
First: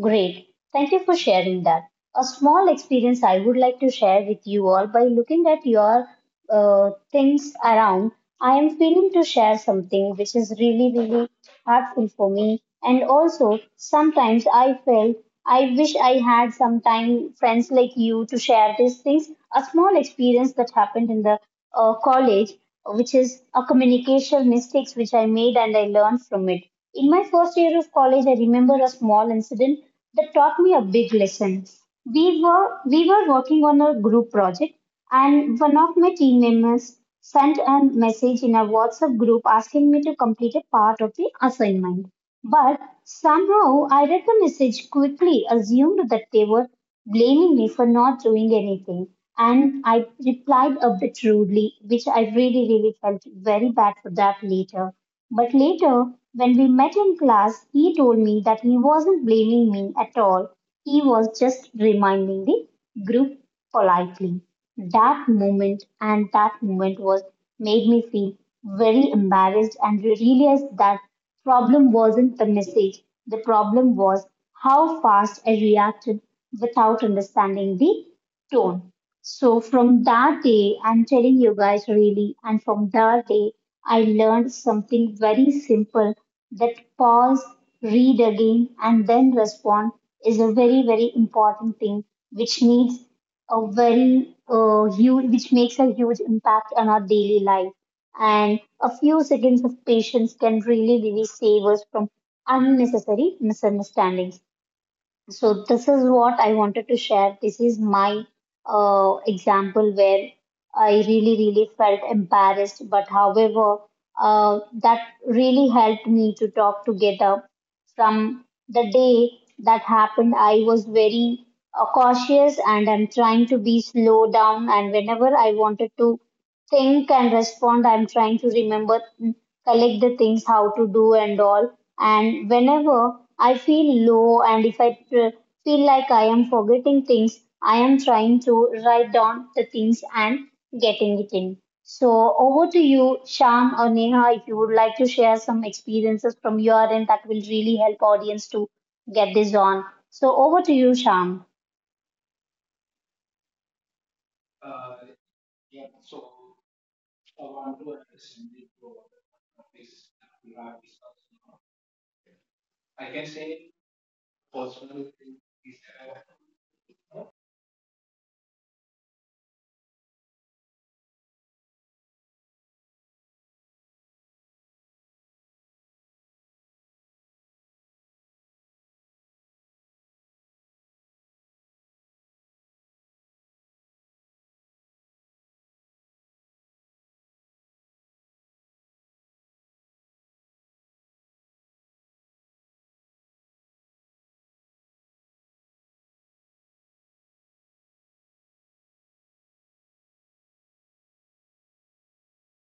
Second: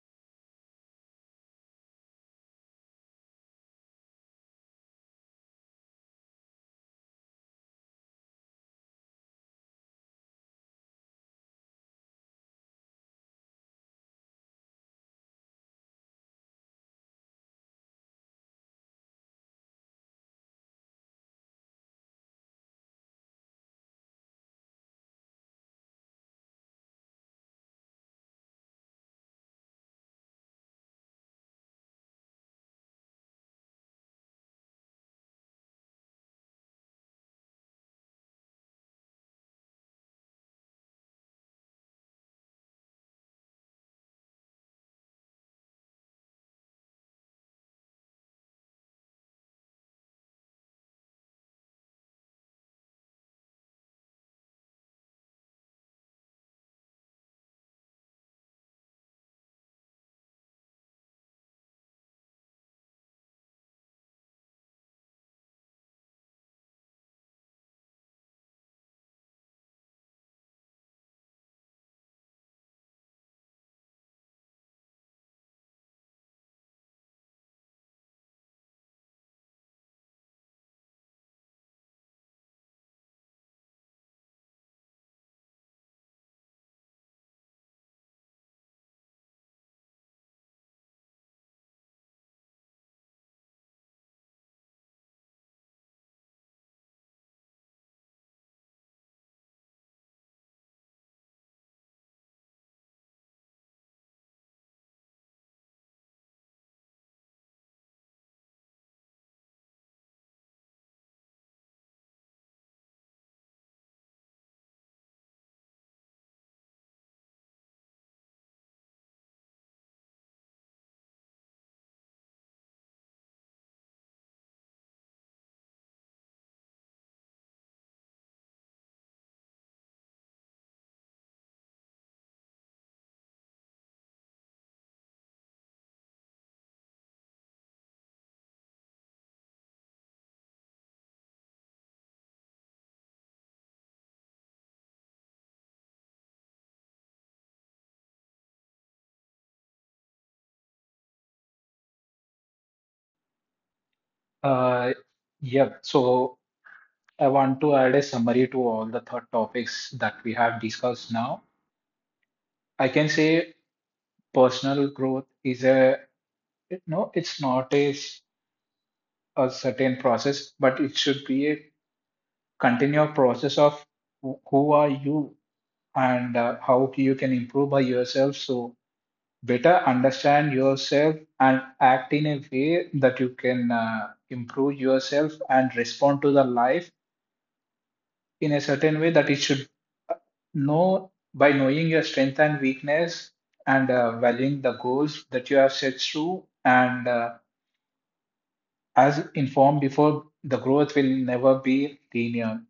Great. Thank you for sharing that. A small experience I would like to share with you all. By looking at your things around, I am feeling to share something which is really, really hurtful for me. And also, sometimes I feel I wish I had some time, friends like you, to share these things. A small experience that happened in the college, which is a communication mistakes which I made and I learned from it. In my first year of college, I remember a small incident that taught me a big lesson. We were working on a group project, and one of my team members sent a message in a WhatsApp group asking me to complete a part of the assignment. But somehow I read the message quickly, assumed that they were blaming me for not doing anything. And I replied a bit rudely, which I really, really felt very bad for that later. But later, when we met in class, he told me that he wasn't blaming me at all. He was just reminding the group politely that moment, and that moment was made me feel very embarrassed and realized that problem wasn't the message, the problem was how fast I reacted without understanding the tone. So from that day, I'm telling you guys really, and from that day I learned something very simple: that pause, read again, and then respond is a very very important thing, which needs a very huge, which makes a huge impact on our daily life. And a few seconds of patience can really, really save us from unnecessary misunderstandings. So this is what I wanted to share. This is my example where I really, really felt embarrassed, but however, that really helped me to talk together. From the day that happened, I was very cautious, and I'm trying to be slow down. And whenever I wanted to think and respond, I'm trying to remember, collect the things, how to do and all. And whenever I feel low and if I feel like I am forgetting things, I am trying to write down the things and getting it in. So over to you, Sham or Neha, if you would like to share some experiences from your end that will really help audience to get this on. So over to you, Sham. Uh, yep. So I want to add a summary to all the third topics that we have discussed now. I can say personal growth is a, no, it's not a, a certain process, but it should be a continual process of who are you, and how you can improve by yourself. So better understand yourself and act in a way that you can improve yourself and respond to the life in a certain way that it should know by knowing your strength and weakness, and valuing the goals that you have set through, and as informed before, the growth will never be linear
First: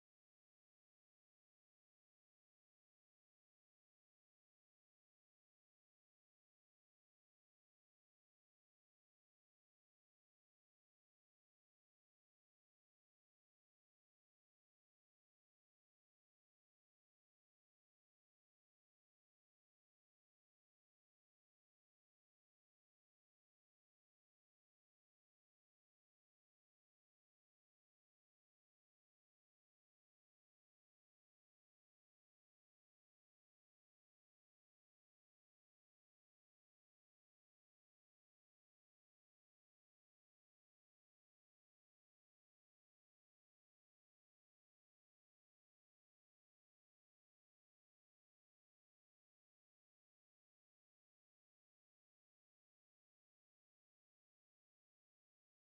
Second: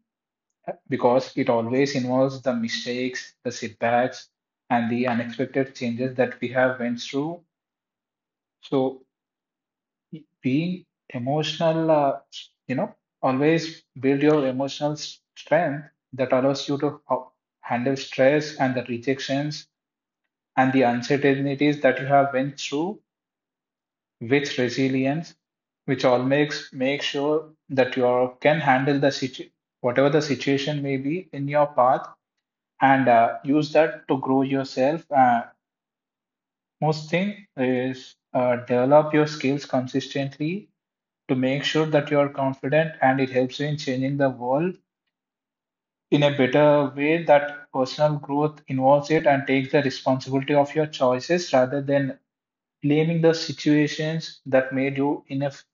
because it always involves the mistakes, the setbacks, and the unexpected changes that we have went through. So being emotional, you know, always build your emotional strength that allows you to handle stress and the rejections and the uncertainties that you have went through with resilience, which all makes make sure that you are, can handle the whatever the situation may be in your path, and use that to grow yourself. Most thing is, develop your skills consistently to make sure that you are confident and it helps you in changing the world in a better way, that personal growth involves it and takes the responsibility of your choices rather than blaming the situations that made you in a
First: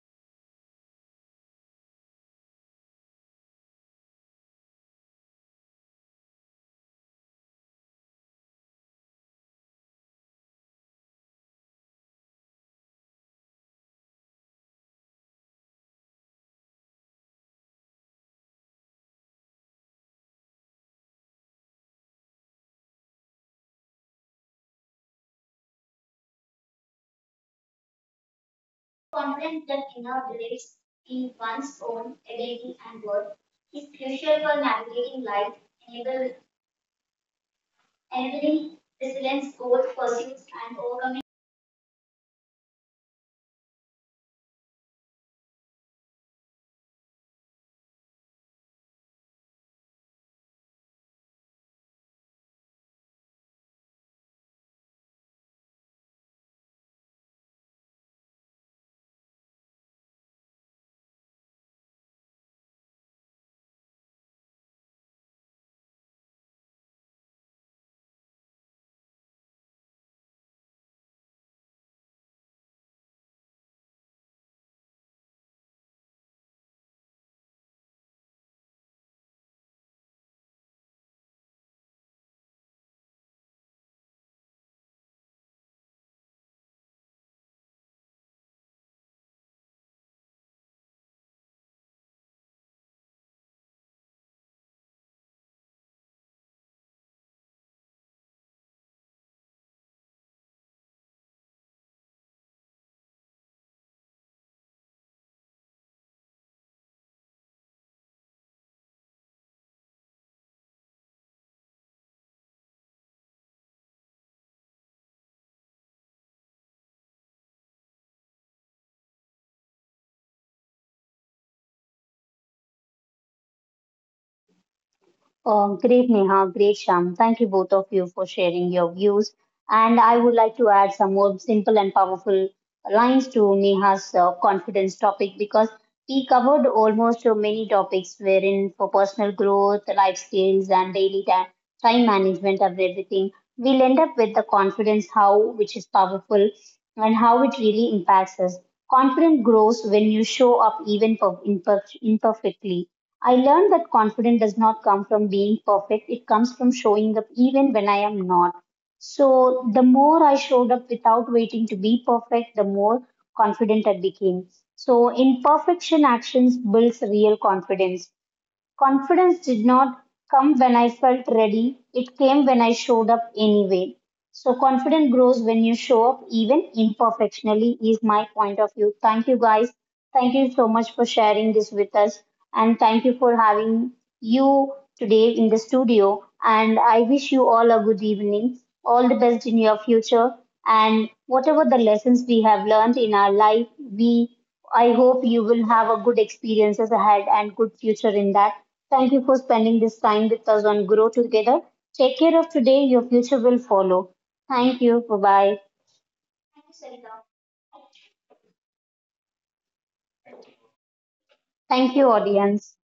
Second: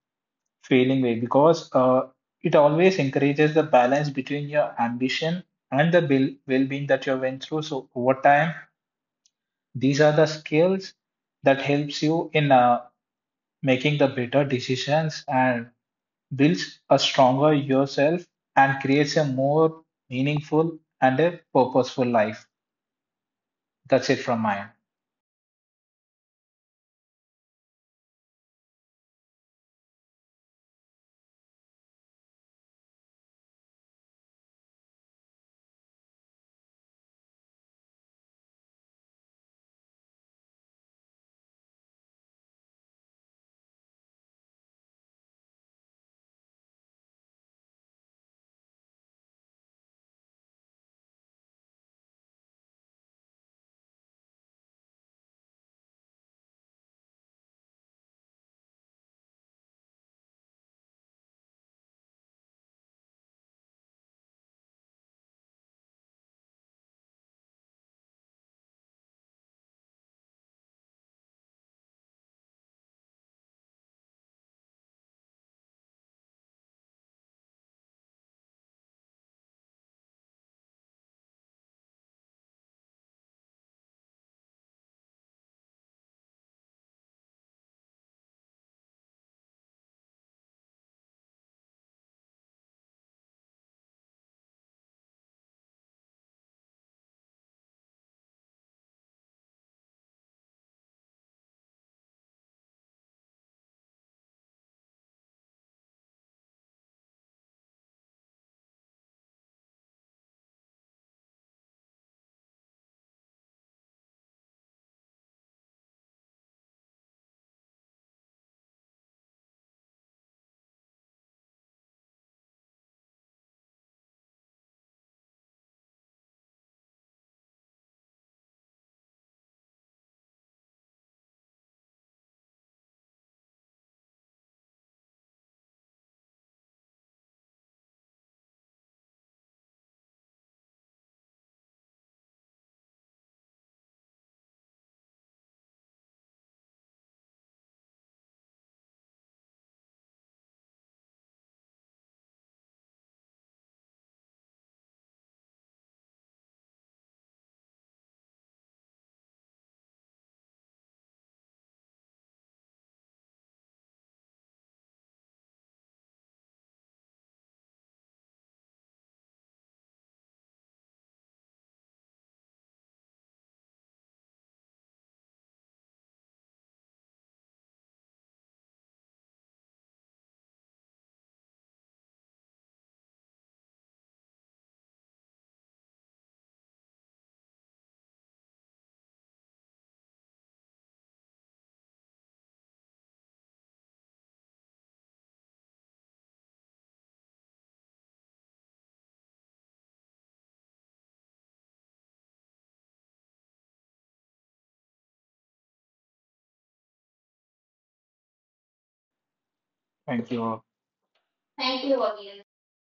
failing way, because it always encourages the balance between your ambition and the well-being that you went through. So over time these are the skills that helps you in making the better decisions and builds a stronger yourself and creates a more meaningful and a purposeful life. That's it from mine. Confident the thinker believes in one's own ability and worth is crucial for navigating life, enabling resilience, goal pursuits, and overcoming. Oh, great, Neha. Great, Sham. Thank you both of you for sharing your views. And I would like to add some more simple and powerful lines to Neha's confidence topic because we covered almost many topics wherein for personal growth, life skills, and daily time management and everything, we'll end up with the confidence how which is powerful and how it really impacts us. Confidence grows when you show up even imperfectly. I learned that confidence does not come from being perfect, it comes from showing up even when I am not. So, the more I showed up without waiting to be perfect, the more confident I became. So, imperfection actions builds real confidence. Confidence did not come when I felt ready, it came when I showed up anyway. So, confidence grows when you show up, even imperfectionally, is my point of view. Thank you, guys. Thank you so much for sharing this with us. And thank you for having you today in the studio. And I wish you all a good evening. All the best in your future. And whatever the lessons we have learned in our life, we I hope you will have a good experiences ahead and good future in that. Thank you for spending this time with us on Grow Together. Take care of today, your future will follow. Thank you. Bye bye. Thank you. All. Thank you, audience.